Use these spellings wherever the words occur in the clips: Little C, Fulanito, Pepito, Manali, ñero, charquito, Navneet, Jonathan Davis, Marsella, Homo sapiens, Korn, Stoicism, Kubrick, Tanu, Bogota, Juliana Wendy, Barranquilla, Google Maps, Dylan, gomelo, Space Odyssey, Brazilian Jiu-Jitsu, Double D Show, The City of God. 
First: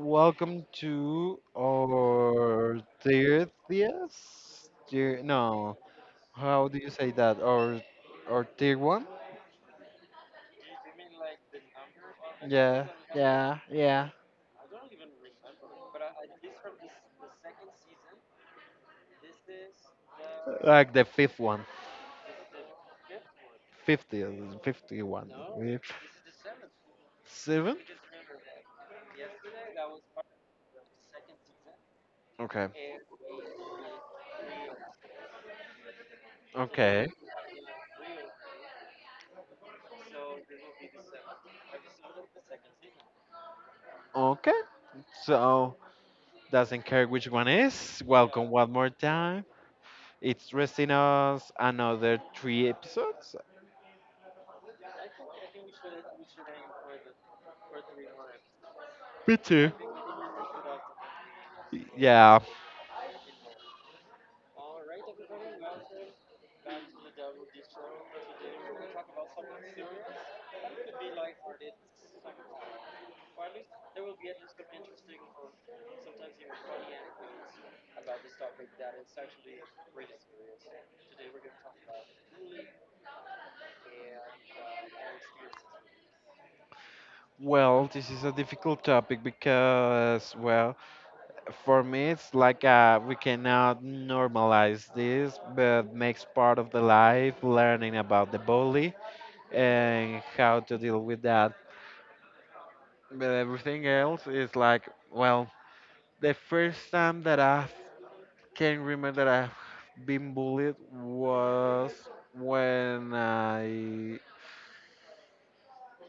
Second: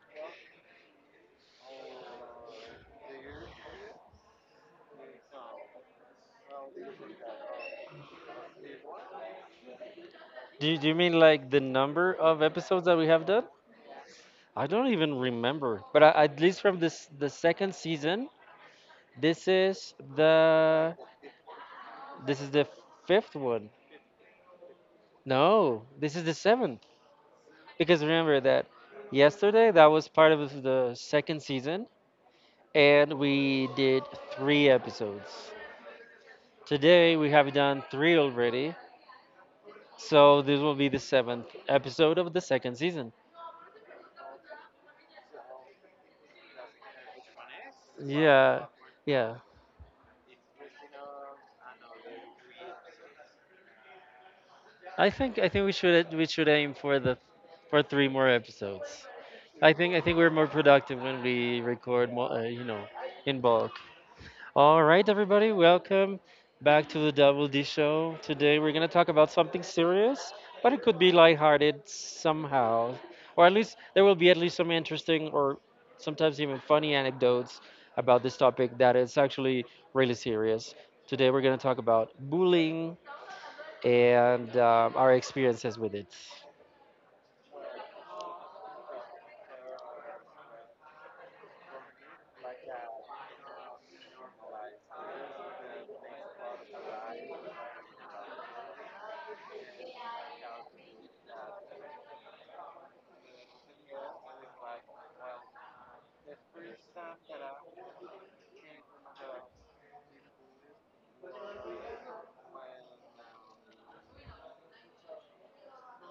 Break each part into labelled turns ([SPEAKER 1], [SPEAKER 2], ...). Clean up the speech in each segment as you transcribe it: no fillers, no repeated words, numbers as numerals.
[SPEAKER 1] welcome to our 30th year. No, how do you say that? Or tier one?
[SPEAKER 2] Do you mean like the number of episodes
[SPEAKER 1] Yeah,
[SPEAKER 2] that we have done?
[SPEAKER 1] yeah, yeah.
[SPEAKER 2] I don't even remember. But at least from this the second season, this is
[SPEAKER 1] Like
[SPEAKER 2] the
[SPEAKER 1] the fifth one.
[SPEAKER 2] this is the fifth one.
[SPEAKER 1] 50th, 51. eh,
[SPEAKER 2] No, this is the seventh.
[SPEAKER 1] Seven?
[SPEAKER 2] Because remember that yesterday that was part of the second season,
[SPEAKER 1] Okay,
[SPEAKER 2] and we did three episodes.
[SPEAKER 1] okay,
[SPEAKER 2] Today we have done three already, so this will be the seventh episode of the second season.
[SPEAKER 1] okay. So, doesn't care which one is. Welcome
[SPEAKER 2] Yeah,
[SPEAKER 1] one more
[SPEAKER 2] yeah.
[SPEAKER 1] time. It's resting us another three episodes.
[SPEAKER 2] I think we should aim for the for three more episodes.
[SPEAKER 1] Me too.
[SPEAKER 2] I think we're more productive when we record more,
[SPEAKER 1] Yeah,
[SPEAKER 2] in bulk. All right, everybody, welcome back to the Double D Show. Today we're gonna talk about something serious, but it could be lighthearted somehow, or at least there will be at least some interesting or sometimes even funny anecdotes about this topic that is actually really serious. Today we're gonna talk about bullying and our experiences with it.
[SPEAKER 1] well, this is a difficult topic because, well, for me, it's like we cannot normalize this, but makes part of the life, learning about the bully and how to deal with that. But everything else is like, well, the first time that I can remember that I've been bullied was when I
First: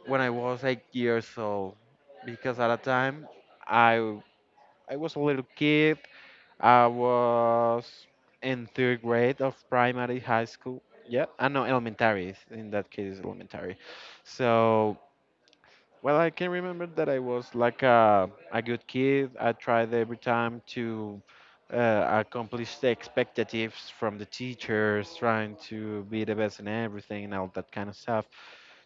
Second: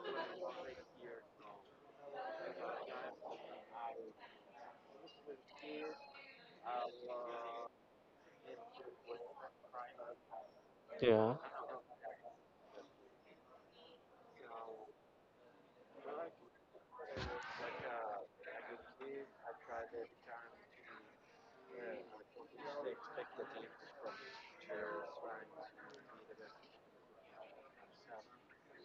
[SPEAKER 1] when I was 8 years old, because at a time I I was a little kid I was in third grade of primary high school. Yeah,
[SPEAKER 2] Yeah,
[SPEAKER 1] I know elementary. In that case, elementary. So, well, I can remember that I was like a good kid. I tried every time to accomplish the expectatives from the teachers, trying to be the best in everything and all that kind of stuff.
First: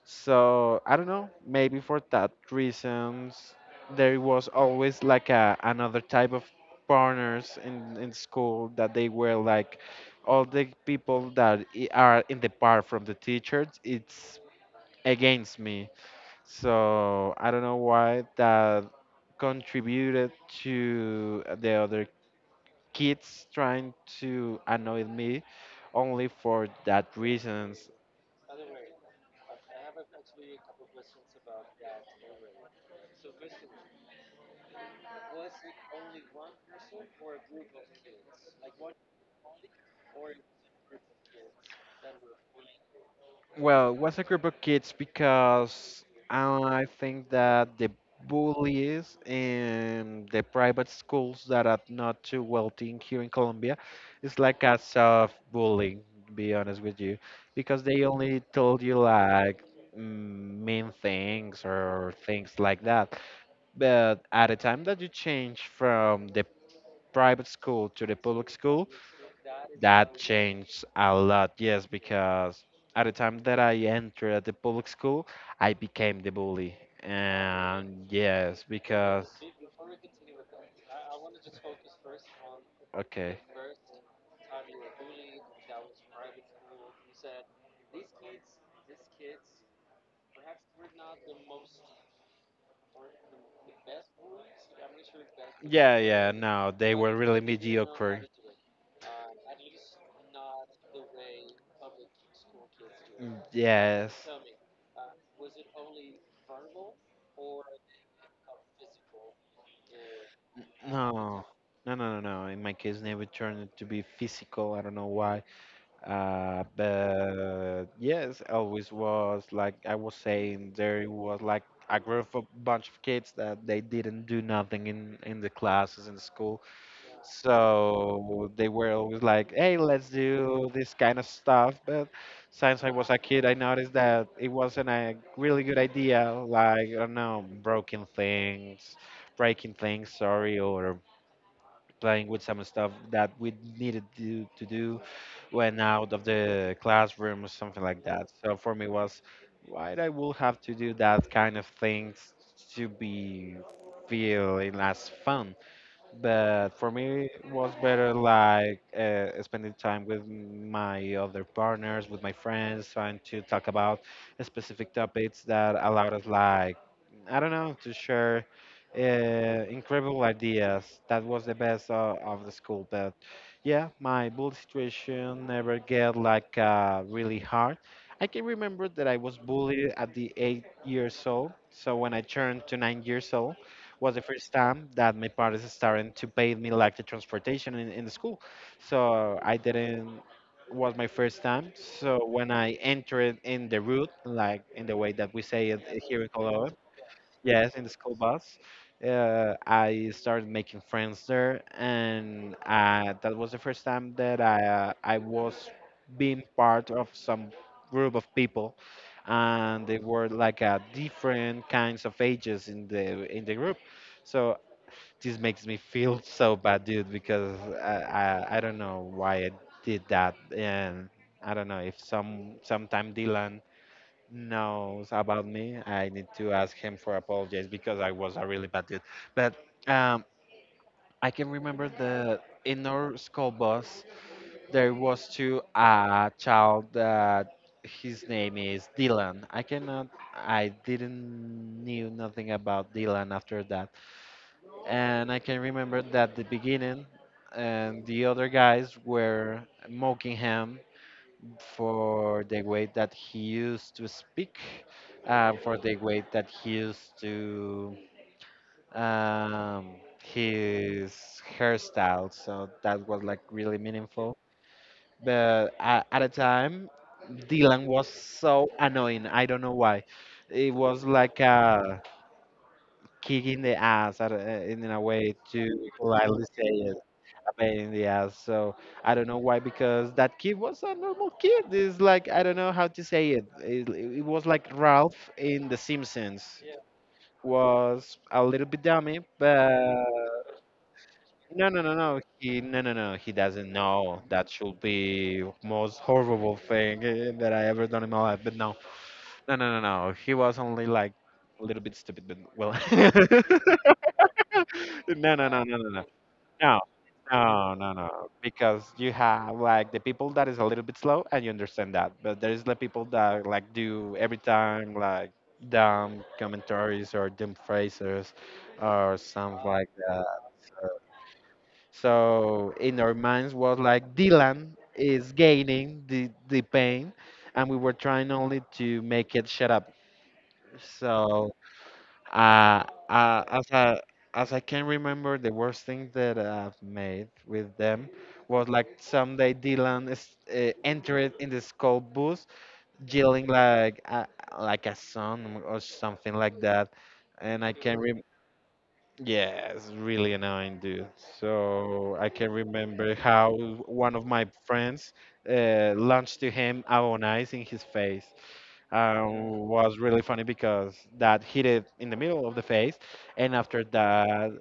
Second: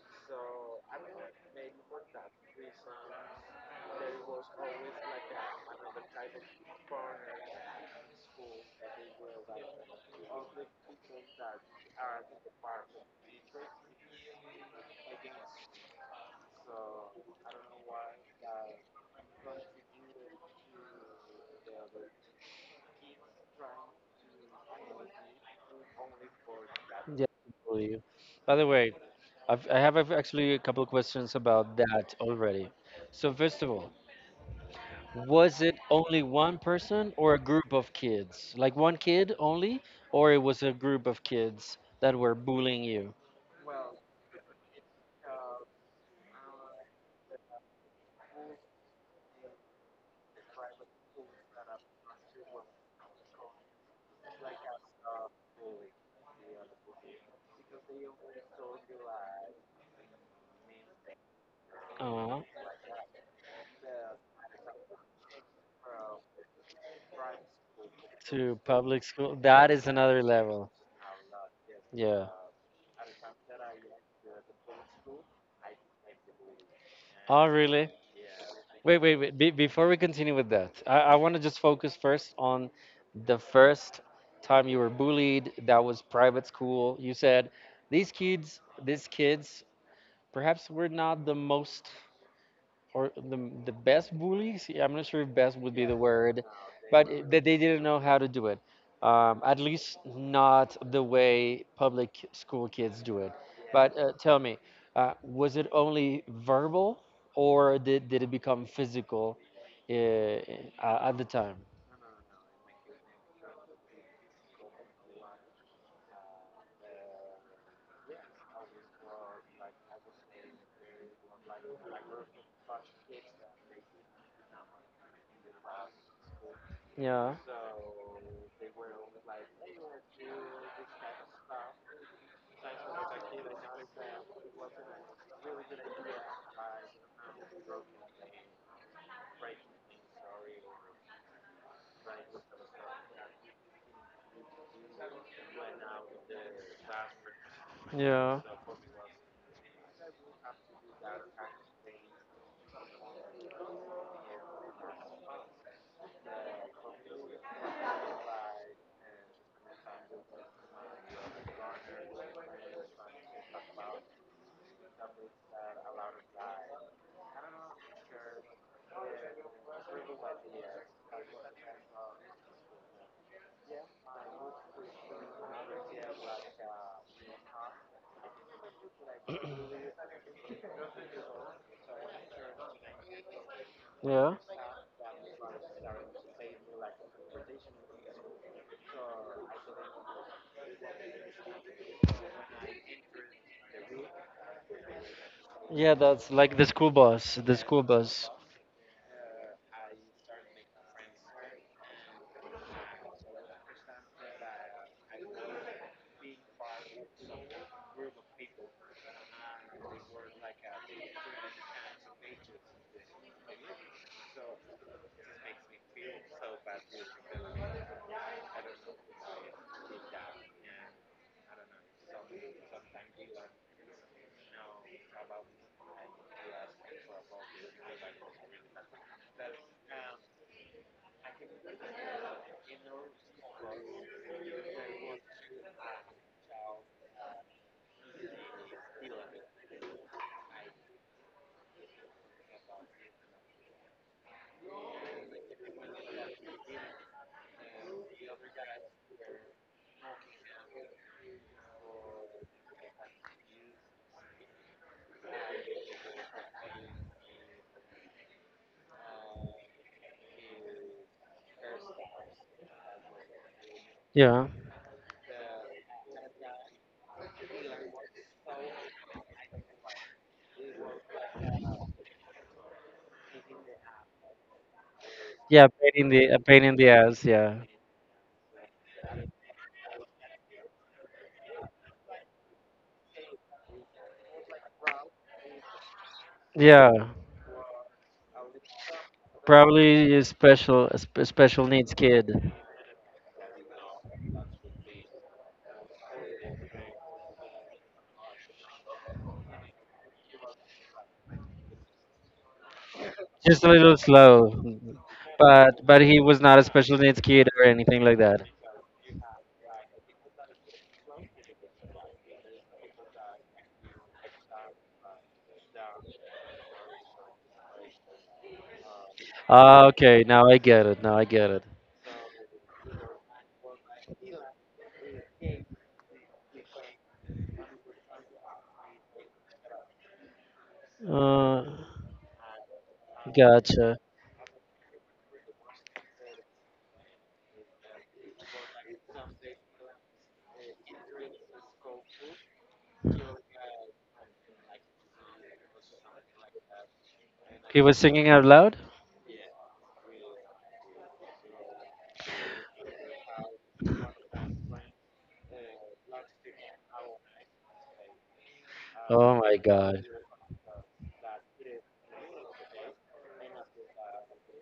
[SPEAKER 1] So I don't know. Maybe for that reasons, there was always like a, another type of partners in school that they were like all the people that are in the part from the teachers. It's against me. So I don't know why that contributed to the other kids trying to annoy me only for that
[SPEAKER 2] yeah, I
[SPEAKER 1] reasons.
[SPEAKER 2] believe. By the way, I've, I have a- actually a couple questions about that already. So first of all, was it only one person or a group of kids? Like one kid only, or it was a group of kids that were bullying you?
[SPEAKER 1] Well, was a group of kids because I think that the bullies in the private schools that are not too wealthy here in Colombia is like a soft bullying, to be honest with you, because they only told you like mm, mean things or
[SPEAKER 2] Uh,
[SPEAKER 1] things like that. But at the time that you change from the private school to the public
[SPEAKER 2] to
[SPEAKER 1] school,
[SPEAKER 2] public school. That is
[SPEAKER 1] that
[SPEAKER 2] another level.
[SPEAKER 1] changed a lot, yes,
[SPEAKER 2] Yeah.
[SPEAKER 1] because at the time that I entered the public school, I became the bully.
[SPEAKER 2] Oh, really?
[SPEAKER 1] And yes,
[SPEAKER 2] Wait, wait,
[SPEAKER 1] because.
[SPEAKER 2] wait. Before we continue with that, I want to just focus first on the
[SPEAKER 1] Okay.
[SPEAKER 2] first time you were bullied. That was private school. You said these kids, perhaps were not the most or the best bullies. Yeah, I'm not sure if best would be the
[SPEAKER 1] Yeah, yeah,
[SPEAKER 2] word,
[SPEAKER 1] no, they
[SPEAKER 2] but
[SPEAKER 1] were really
[SPEAKER 2] that they didn't know how
[SPEAKER 1] mediocre.
[SPEAKER 2] to do it, at least not the way public school kids do it.
[SPEAKER 1] Mm,
[SPEAKER 2] But
[SPEAKER 1] yes.
[SPEAKER 2] tell me, was it only verbal or did it become physical, uh, uh, at the
[SPEAKER 1] No.
[SPEAKER 2] time?
[SPEAKER 1] No, no, no, no. In my case, never turned to be physical. I don't know why. But yes, always was like I was saying, there was like a group of bunch of kids that they didn't do nothing in the classes in school.
[SPEAKER 2] Yeah,
[SPEAKER 1] So they were always like, hey, let's do this kind of stuff. But since I was a kid, I noticed that it wasn't a really good idea. Like, I don't know, broken things, breaking things, sorry, or playing with some stuff that we needed to do when out of the classroom or something like that.
[SPEAKER 2] yeah,
[SPEAKER 1] So for me was why I will have to do that kind of things to be feeling as fun. But for me, it was better like spending time with my other partners, with my friends, trying to talk about specific topics that allowed us, like, I don't know, to share incredible ideas. That was the best of the school. But yeah, my bully situation never get like really hard. I can remember that I was bullied at the 8 years old. So when I turned to 9 years old, was the
[SPEAKER 2] yeah,
[SPEAKER 1] first time that my parents started to pay me like the transportation in the school. So I didn't was my first time. So when I entered in the route, like in the way that we say it
[SPEAKER 2] yeah,
[SPEAKER 1] here in
[SPEAKER 2] that's like the
[SPEAKER 1] Colombia,
[SPEAKER 2] school bus, the
[SPEAKER 1] yes,
[SPEAKER 2] school
[SPEAKER 1] in the school
[SPEAKER 2] bus
[SPEAKER 1] bus. I started making friends there, and that was the first time that I was being part of some group of people, and they were like different kinds of ages in the group. So this makes me feel so bad, dude, because I don't know why I did that, and I don't know if sometime Dylan knows about me, I need to ask him for apologies because I was a really bad dude. But um, I can remember the in our school bus there was to a child that his name is Dylan. I cannot, I didn't knew nothing about Dylan after that, and I can remember that the beginning and the other guys were mocking him for the way that he used to speak, for the way that he used to um, his hairstyle. So that was like really meaningful.
[SPEAKER 2] Yeah,
[SPEAKER 1] But at a time, Dylan was so annoying. I don't know why. It was like a kick in the ass, in a way
[SPEAKER 2] yeah,
[SPEAKER 1] to
[SPEAKER 2] pain in the a
[SPEAKER 1] politely
[SPEAKER 2] pain
[SPEAKER 1] say
[SPEAKER 2] in the
[SPEAKER 1] it
[SPEAKER 2] ass, yeah.
[SPEAKER 1] pain in the ass. So I don't know why, because that kid was a normal kid. It's like I don't know how to say it. It was like Ralph in The Simpsons.
[SPEAKER 2] Yeah,
[SPEAKER 1] Was a little bit dummy, but
[SPEAKER 2] probably a special, a special
[SPEAKER 1] no, no,
[SPEAKER 2] needs
[SPEAKER 1] no, no.
[SPEAKER 2] kid.
[SPEAKER 1] He no, no, no. He doesn't know. That should be most horrible thing that I ever done in my life. But no, no, no, no, no. He was only like a little bit stupid, but well. No,
[SPEAKER 2] Just a little slow,
[SPEAKER 1] no, no, no, no,
[SPEAKER 2] but he was not a
[SPEAKER 1] no,
[SPEAKER 2] special needs kid or
[SPEAKER 1] no, no,
[SPEAKER 2] anything
[SPEAKER 1] no.
[SPEAKER 2] like that.
[SPEAKER 1] Because you have like the people that is a little bit slow, and you understand that. But there is the people that like do every time like dumb commentaries or dumb phrases or something
[SPEAKER 2] Ah,
[SPEAKER 1] like
[SPEAKER 2] okay,
[SPEAKER 1] that.
[SPEAKER 2] now I get it. Now I get it.
[SPEAKER 1] So in our minds was like Dylan is gaining the pain, and we were trying only to make it shut up. So
[SPEAKER 2] Uh,
[SPEAKER 1] uh, uh, as
[SPEAKER 2] Gotcha.
[SPEAKER 1] I as I can remember, the worst thing that I've made with them was like someday Dylan is, entered in the school bus yelling like a son or something like that, and I
[SPEAKER 2] He was
[SPEAKER 1] can rem
[SPEAKER 2] singing out loud.
[SPEAKER 1] yeah, it's really annoying, dude. So I can remember how one of my friends launched to him avon ice in his face
[SPEAKER 2] Oh my
[SPEAKER 1] was
[SPEAKER 2] god.
[SPEAKER 1] really funny because that hit it in the middle of the face, and after that,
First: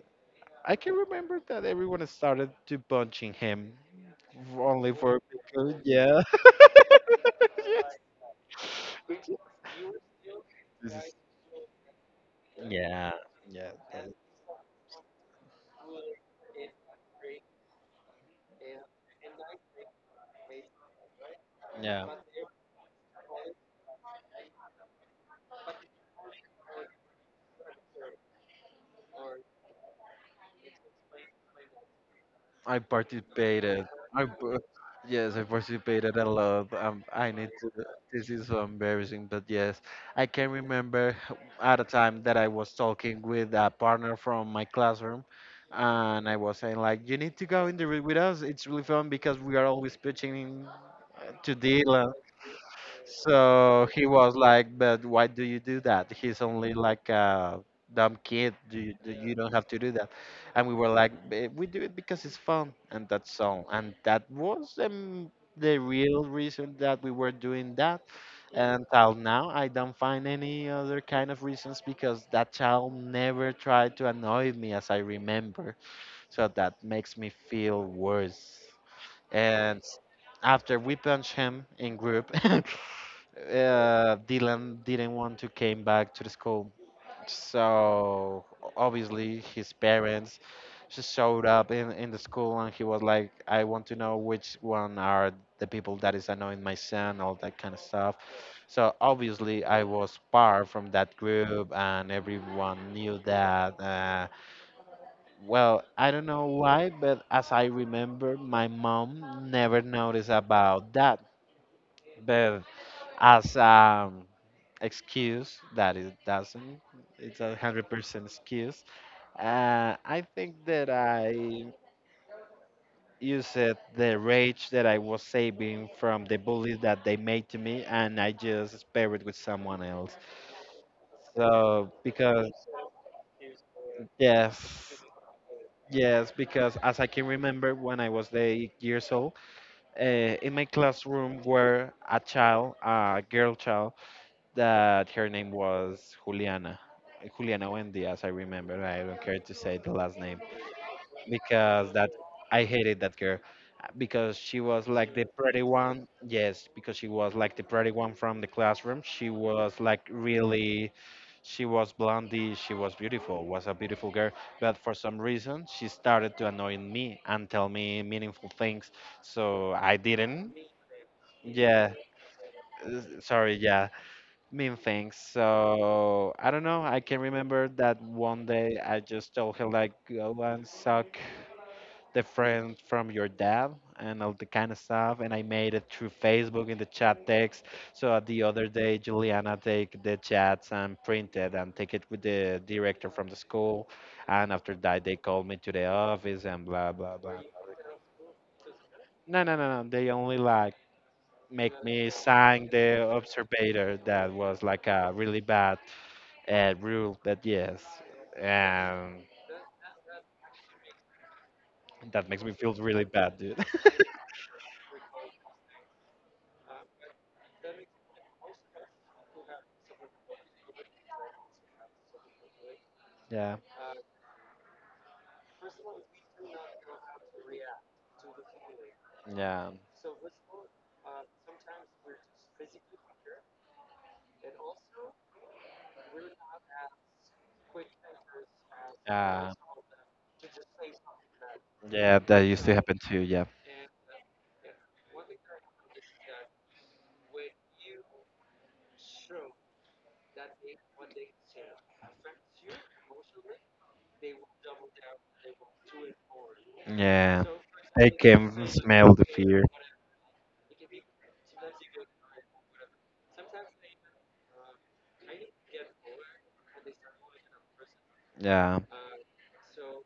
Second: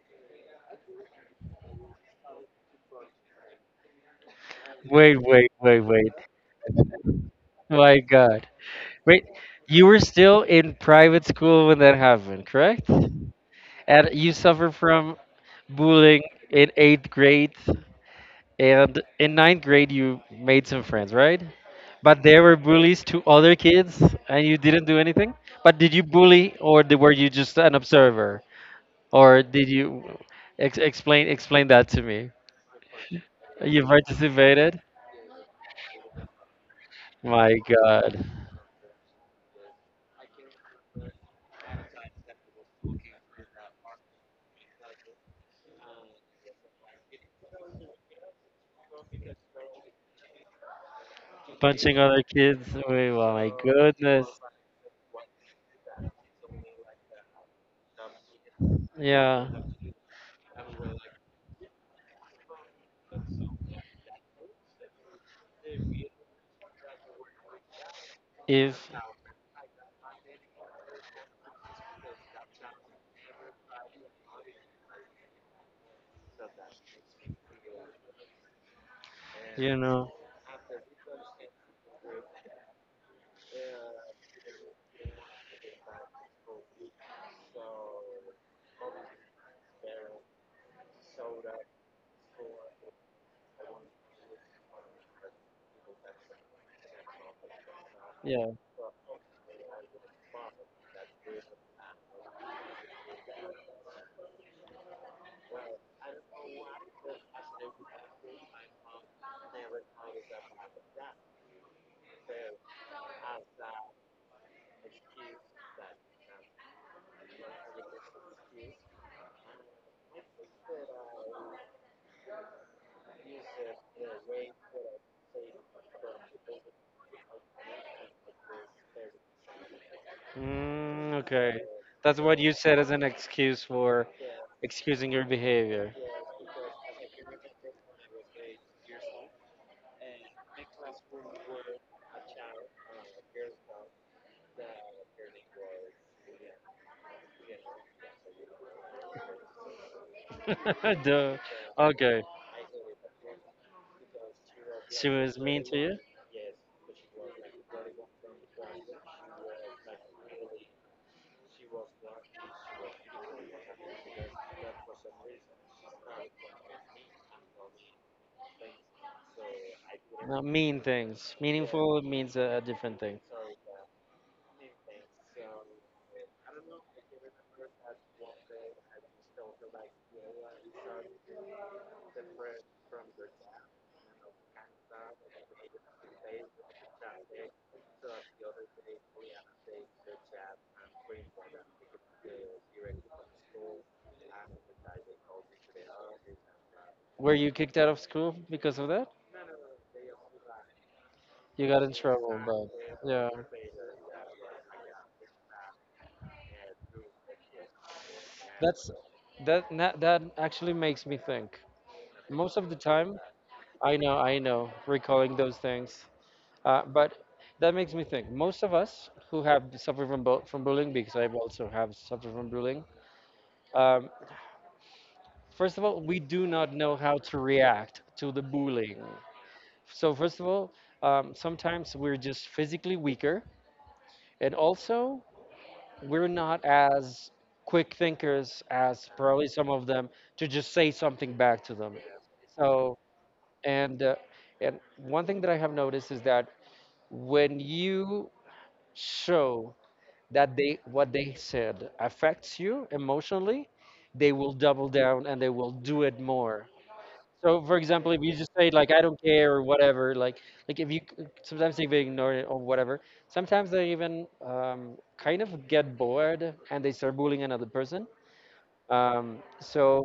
[SPEAKER 1] I can remember that everyone started to punching him, only
[SPEAKER 2] Wait,
[SPEAKER 1] for
[SPEAKER 2] wait,
[SPEAKER 1] because
[SPEAKER 2] wait, wait.
[SPEAKER 1] yeah, yes,
[SPEAKER 2] My god. Wait, you were still in private school when that happened, correct?
[SPEAKER 1] yeah. Yeah.
[SPEAKER 2] And you suffer from bullying in eighth grade. And in ninth grade, you made some friends, right?
[SPEAKER 1] Yeah.
[SPEAKER 2] But there were bullies to other kids, and you didn't do anything. But did you bully, or were you just an observer, or did you explain that to me?
[SPEAKER 1] I
[SPEAKER 2] You
[SPEAKER 1] participated. I par-
[SPEAKER 2] participated?
[SPEAKER 1] yes, I participated a lot. I need
[SPEAKER 2] My God.
[SPEAKER 1] This is so embarrassing, but yes, I can remember at a time that I was talking with a partner from my classroom, and I was saying like, "You need to go in the room with us. It's really fun because we are always pitching in to
[SPEAKER 2] Punching
[SPEAKER 1] deal."
[SPEAKER 2] other kids. Wait, oh my
[SPEAKER 1] So he
[SPEAKER 2] goodness.
[SPEAKER 1] was like, "But why do you do that? He's only like a dumb kid. You
[SPEAKER 2] Yeah.
[SPEAKER 1] don't have to do that." And we were like, "Eh, we do it because it's fun, and that's all." And that was the real reason that we were doing that. And
[SPEAKER 2] If
[SPEAKER 1] till now, I don't find any other kind of reasons because that child never tried to annoy me, as I remember. So that makes me feel worse.
[SPEAKER 2] you
[SPEAKER 1] And
[SPEAKER 2] know.
[SPEAKER 1] after we punch him in group Dylan didn't want to came back to the school, so obviously his parents just showed up in the school and he was like, "I want to know which one are the people that is annoying my son, all that kind of stuff."
[SPEAKER 2] Yeah.
[SPEAKER 1] So obviously I was part from that group and everyone knew that. Well, I don't know why, but as I remember, my mom never noticed about that. But as excuse that it doesn't it's 100% excuse I think that I used it, the rage that I was saving from the bullies that they made to me and I just spare it with someone else
[SPEAKER 2] Mm, okay.
[SPEAKER 1] so
[SPEAKER 2] That's what
[SPEAKER 1] because
[SPEAKER 2] you said as an excuse for
[SPEAKER 1] yes.
[SPEAKER 2] excusing your behavior.
[SPEAKER 1] Yes, because as I can remember when I was 8 years old, uh, in my classroom were a child, a girl child, that her name was Juliana. Juliana Wendy, as I remember. I don't care to say the last name
[SPEAKER 2] Duh.
[SPEAKER 1] because that
[SPEAKER 2] Okay.
[SPEAKER 1] I hated that girl because she was
[SPEAKER 2] She
[SPEAKER 1] like the
[SPEAKER 2] was
[SPEAKER 1] pretty
[SPEAKER 2] mean to you?
[SPEAKER 1] one. Yes, because she was like the pretty one from the classroom. She was like really, she was blondie. She was beautiful. Was a beautiful girl, but for some reason she started to annoy me and tell me meaningful things. So I
[SPEAKER 2] No,
[SPEAKER 1] didn't.
[SPEAKER 2] mean things.
[SPEAKER 1] Yeah,
[SPEAKER 2] Meaningful means a different thing.
[SPEAKER 1] sorry. Yeah, mean things. So I don't know. I can remember that one day I just told her like go and suck the friend from your dad and all the kind of stuff and I made it through Facebook in the chat text. So the other day Juliana take the chats and printed and take it with the director from the school and after that they called me to the office and blah blah
[SPEAKER 2] Were
[SPEAKER 1] blah.
[SPEAKER 2] you kicked out of school because of that?
[SPEAKER 1] No, no, no, no. They only like
[SPEAKER 2] You
[SPEAKER 1] make
[SPEAKER 2] got in
[SPEAKER 1] me
[SPEAKER 2] trouble,
[SPEAKER 1] sign
[SPEAKER 2] but
[SPEAKER 1] the
[SPEAKER 2] yeah.
[SPEAKER 1] observator that was like a really bad rule that yes,
[SPEAKER 2] That's
[SPEAKER 1] um,
[SPEAKER 2] that actually makes me think.
[SPEAKER 1] that makes me
[SPEAKER 2] Most of
[SPEAKER 1] feel
[SPEAKER 2] the
[SPEAKER 1] really
[SPEAKER 2] time,
[SPEAKER 1] bad, dude.
[SPEAKER 2] I know, recalling those things. But that makes me think. Most of us who have suffered from bullying, because I also have suffered from bullying.
[SPEAKER 1] Yeah,
[SPEAKER 2] Um, First of all, we do not know how to react to the bullying.
[SPEAKER 1] yeah,
[SPEAKER 2] So first of all, sometimes we're just physically weaker, and also we're not as quick thinkers as probably
[SPEAKER 1] uh,
[SPEAKER 2] some of them, to just say something back to them.
[SPEAKER 1] yeah. That used to happen
[SPEAKER 2] So,
[SPEAKER 1] too. Yeah,
[SPEAKER 2] and uh, and one thing that I have noticed is that when you show that they what they said affects you emotionally, they will double down and they will do it more.
[SPEAKER 1] yeah.
[SPEAKER 2] So, for
[SPEAKER 1] They
[SPEAKER 2] example, if you just
[SPEAKER 1] can
[SPEAKER 2] say like I
[SPEAKER 1] smell
[SPEAKER 2] don't
[SPEAKER 1] the
[SPEAKER 2] care
[SPEAKER 1] fear.
[SPEAKER 2] or whatever, like, if you, sometimes they ignore it or whatever. Sometimes they even kind of get bored and they start bullying another person.
[SPEAKER 1] Yeah,
[SPEAKER 2] So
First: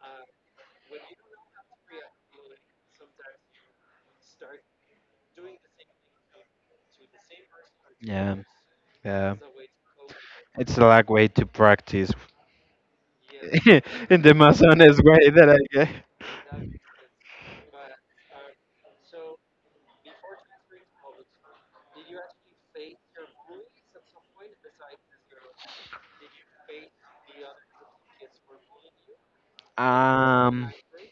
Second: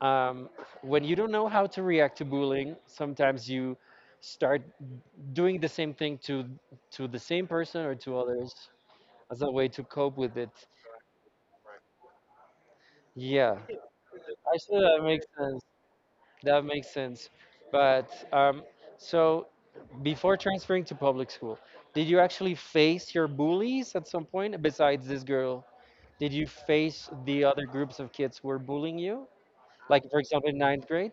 [SPEAKER 2] um, when you don't know how to react to bullying, sometimes you start doing the same thing to the same person or to
[SPEAKER 1] yeah,
[SPEAKER 2] others
[SPEAKER 1] yeah.
[SPEAKER 2] as a way to cope with it.
[SPEAKER 1] It's a like way to practice
[SPEAKER 2] Yeah,
[SPEAKER 1] in the
[SPEAKER 2] I
[SPEAKER 1] most
[SPEAKER 2] see, that
[SPEAKER 1] honest
[SPEAKER 2] makes
[SPEAKER 1] way that
[SPEAKER 2] sense.
[SPEAKER 1] I
[SPEAKER 2] That makes sense. But so before transferring to public school, did you actually face your bullies at some point besides this girl? Did you face the other groups of kids who were bullying you?
[SPEAKER 1] get.
[SPEAKER 2] Like, for example, in ninth grade,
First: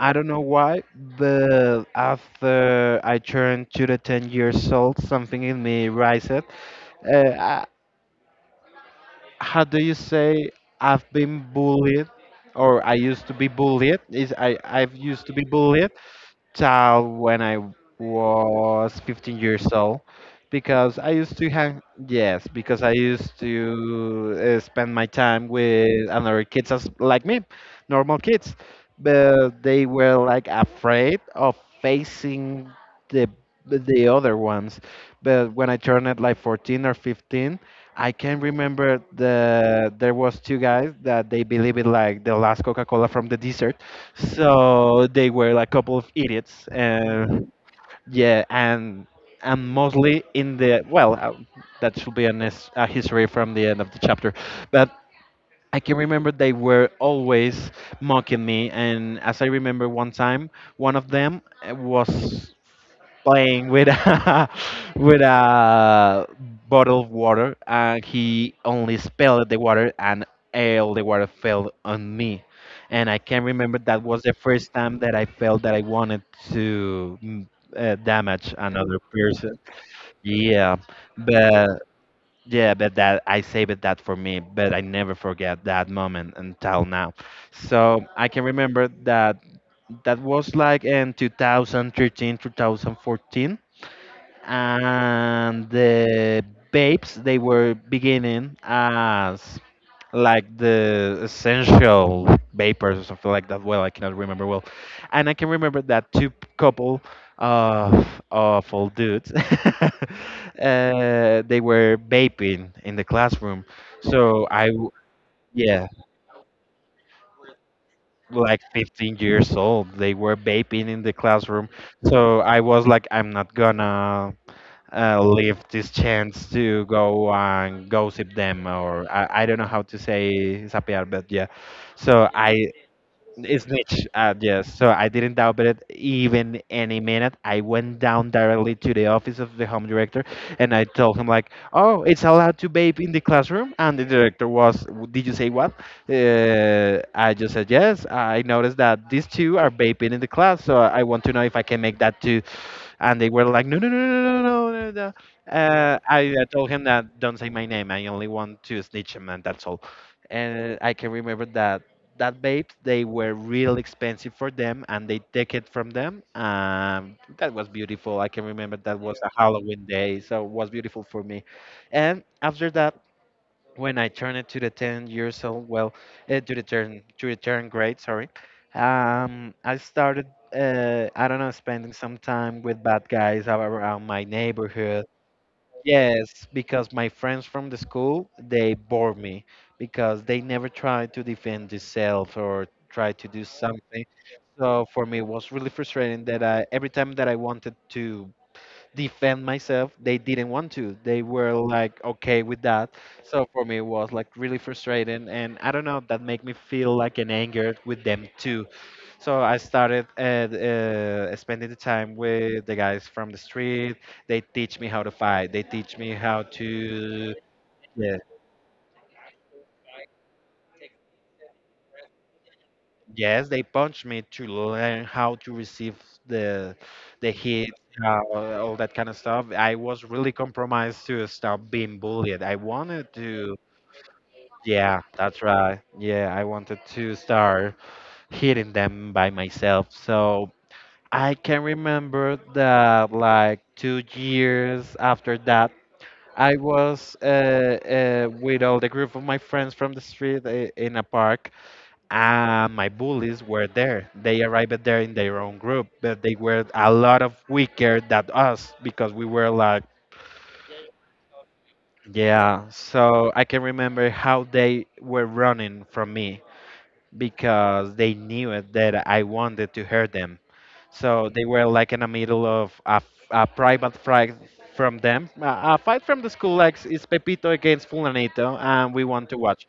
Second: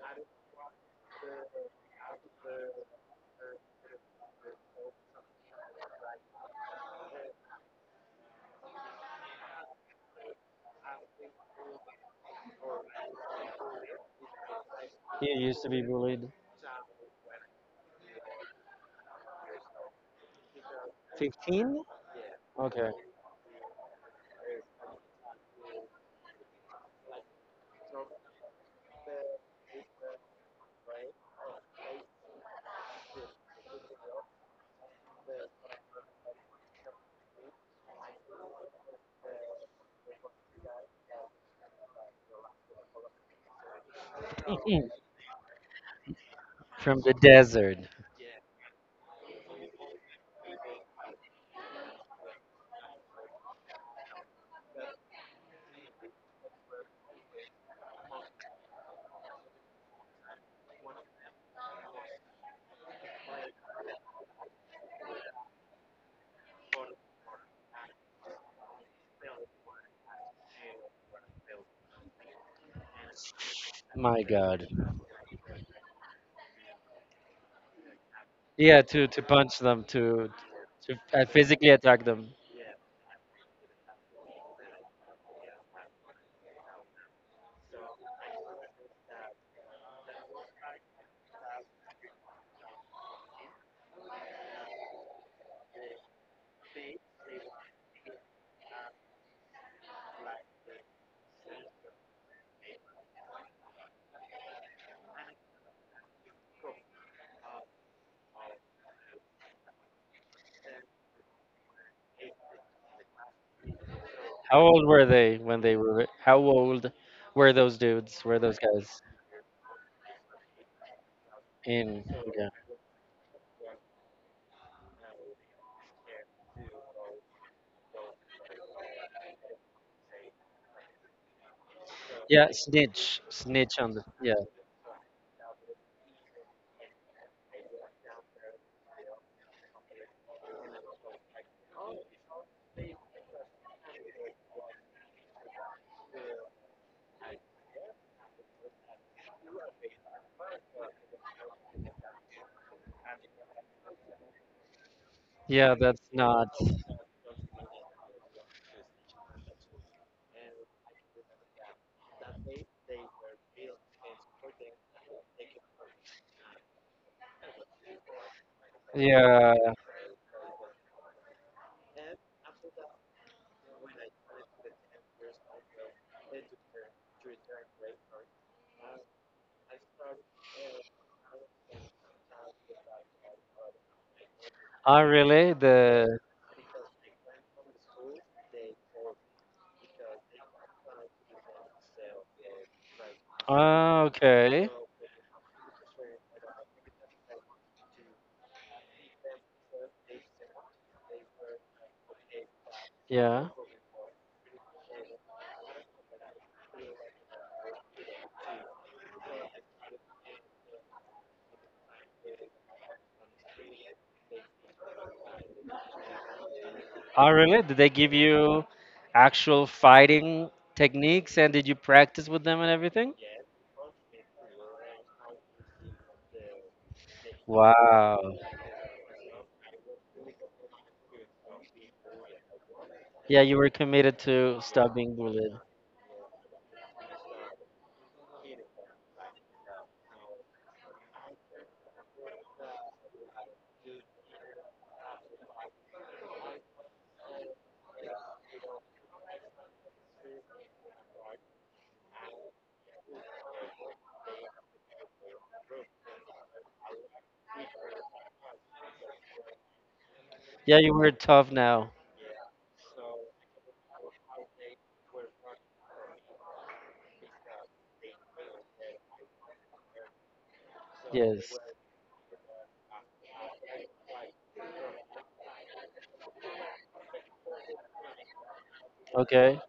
[SPEAKER 1] I don't know why, but after I turned to the 10 years old, something in me rises. Uh, I- how do you say I've been bullied, or I used to be bullied? Is I've used to
[SPEAKER 2] you
[SPEAKER 1] be
[SPEAKER 2] used to be
[SPEAKER 1] bullied
[SPEAKER 2] bullied.
[SPEAKER 1] child when I was 15 years old because I used to hang,
[SPEAKER 2] 15?
[SPEAKER 1] yes, because
[SPEAKER 2] Okay.
[SPEAKER 1] I used to spend my time with other kids as, like me, normal kids. But they were like afraid of facing the the other ones. But when I turned it like 14 or 15, I can remember there was two guys that they believe it like the last Coca-Cola from the desert, so they were like a couple of idiots,
[SPEAKER 2] From the
[SPEAKER 1] and
[SPEAKER 2] desert.
[SPEAKER 1] yeah, and mostly in the that should be an, a history from the end of the chapter, but I can remember they were always mocking me, and as I remember one time, one of them was playing with a, with a bottle of water, and he only spilled the water, and all the water fell on me. And I can remember that was
[SPEAKER 2] My
[SPEAKER 1] the
[SPEAKER 2] God.
[SPEAKER 1] first time that I felt that I wanted to damage
[SPEAKER 2] Yeah,
[SPEAKER 1] another
[SPEAKER 2] to punch
[SPEAKER 1] person.
[SPEAKER 2] them,
[SPEAKER 1] Yeah,
[SPEAKER 2] to physically
[SPEAKER 1] but
[SPEAKER 2] attack them.
[SPEAKER 1] yeah, but that I saved that for me, but I never forget that moment until now. So I can remember that that was like in 2013, 2014, and the babes they were beginning as like the essential vapors or something like that. Well, I cannot remember well, and I can remember that couple of awful dudes they were vaping in the classroom, so
[SPEAKER 2] How old were they when they
[SPEAKER 1] yeah,
[SPEAKER 2] were? How old were those dudes? Were those
[SPEAKER 1] like
[SPEAKER 2] guys?
[SPEAKER 1] 15 years old, they were vaping in the classroom.
[SPEAKER 2] In.
[SPEAKER 1] So
[SPEAKER 2] Yeah,
[SPEAKER 1] I was like, I'm not gonna leave this chance to go and gossip them, or I don't know how to say sapear, but yeah, so
[SPEAKER 2] yeah,
[SPEAKER 1] I,
[SPEAKER 2] snitch,
[SPEAKER 1] it's
[SPEAKER 2] snitch on
[SPEAKER 1] niche,
[SPEAKER 2] the, yeah.
[SPEAKER 1] yes, so I didn't doubt it even any minute. I went down directly to the office of the home director, and I told him like, oh, it's allowed to vape in the classroom? And the director was, did you say what? I just said, yes, I noticed that these two are vaping in the class, so I want to know if I can make that to. And they were like, no, no, no, no, no, no, no, no, no.
[SPEAKER 2] Yeah, that's
[SPEAKER 1] I
[SPEAKER 2] not,
[SPEAKER 1] told him that don't say my name. I only want to snitch him, and that's all. And I can remember that that vapes they were real expensive for them, and they take it from them. That was beautiful. I can remember that was a
[SPEAKER 2] yeah.
[SPEAKER 1] Halloween day, so it was beautiful for me. And after that, when I turned it to the 10 years old, well, to the turn grade, sorry, I started, I don't know, spending some time with bad guys around my
[SPEAKER 2] Ah,
[SPEAKER 1] neighborhood.
[SPEAKER 2] really, the.
[SPEAKER 1] Yes, because my friends from the school, they bore me because they never tried to defend themselves or try to do
[SPEAKER 2] Ah,
[SPEAKER 1] something.
[SPEAKER 2] okay,
[SPEAKER 1] So for me, it was really frustrating that I, every time that I wanted to defend myself, they didn't want to. They were like okay with that. So
[SPEAKER 2] yeah.
[SPEAKER 1] for me it was like really frustrating, and I don't know, that made me feel like an anger with them too. So I started spending the time with the guys from the street. They teach me how to fight, they teach me how
[SPEAKER 2] Ah,
[SPEAKER 1] to,
[SPEAKER 2] really, did they give
[SPEAKER 1] yeah,
[SPEAKER 2] you actual fighting techniques, and did you practice with them and everything?
[SPEAKER 1] yes, they punch me to learn how to receive the the hit.
[SPEAKER 2] Wow.
[SPEAKER 1] uh, all that kind of stuff. I was really compromised to stop being bullied. I wanted
[SPEAKER 2] Yeah, you
[SPEAKER 1] to,
[SPEAKER 2] were committed to stop
[SPEAKER 1] yeah,
[SPEAKER 2] being
[SPEAKER 1] that's
[SPEAKER 2] bullied.
[SPEAKER 1] right. Yeah, I wanted to start hitting them by myself. So I can remember that, like, 2 years after that, I was with all the group of my friends from the street in a park, and my bullies were there. They arrived there in their own group, but they were a lot of weaker than us because we were like,
[SPEAKER 2] Yeah, you were tough now.
[SPEAKER 1] yeah. So I can remember how they were running from me because they knew it, that I wanted to hurt them. So they
[SPEAKER 2] Yes.
[SPEAKER 1] were like in the middle of a, a private fight from them, a fight from the school. Like it's Pepito against Fulanito, and we want to
[SPEAKER 2] Okay.
[SPEAKER 1] watch.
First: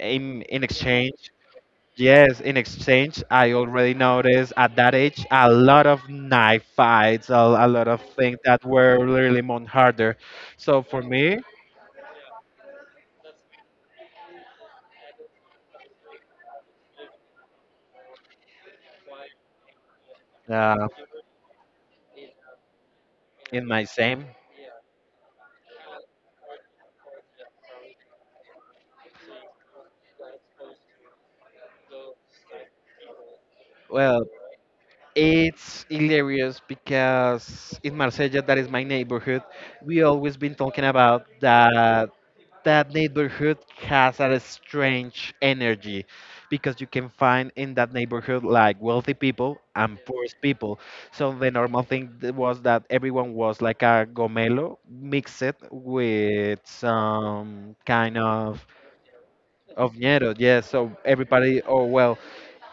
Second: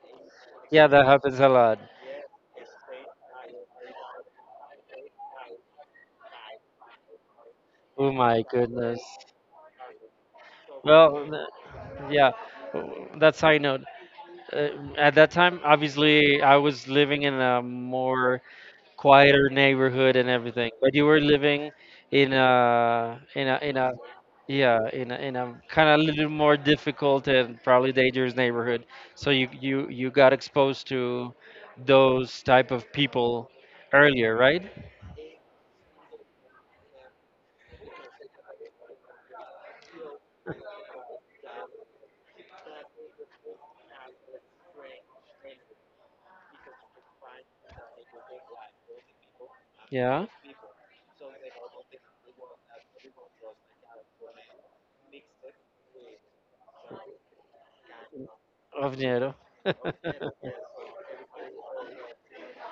[SPEAKER 1] In
[SPEAKER 2] Yeah, that
[SPEAKER 1] exchange,
[SPEAKER 2] happens a lot.
[SPEAKER 1] yes, in exchange, I already noticed at that age a lot of knife fights, a lot of
[SPEAKER 2] Oh
[SPEAKER 1] things
[SPEAKER 2] my
[SPEAKER 1] that
[SPEAKER 2] goodness.
[SPEAKER 1] were really much harder. So for
[SPEAKER 2] Well,
[SPEAKER 1] me,
[SPEAKER 2] yeah, that's how I know. uh, at that time, obviously, I was living in a more quieter neighborhood and everything,
[SPEAKER 1] uh,
[SPEAKER 2] but you were living in a in a
[SPEAKER 1] in
[SPEAKER 2] in
[SPEAKER 1] my
[SPEAKER 2] a
[SPEAKER 1] same.
[SPEAKER 2] yeah kind of a little more difficult and probably dangerous neighborhood. So you got exposed to those type of people
[SPEAKER 1] Well,
[SPEAKER 2] earlier, right?
[SPEAKER 1] it's hilarious because in Marsella, that is my neighborhood, we always been talking about that, that neighborhood has a strange energy because you can find in that neighborhood like wealthy people and
[SPEAKER 2] Yeah,
[SPEAKER 1] poor people. So the normal thing was that everyone was like a gomelo mixed with some kind
[SPEAKER 2] of dinero.
[SPEAKER 1] of ñero. Yes, so everybody, oh well,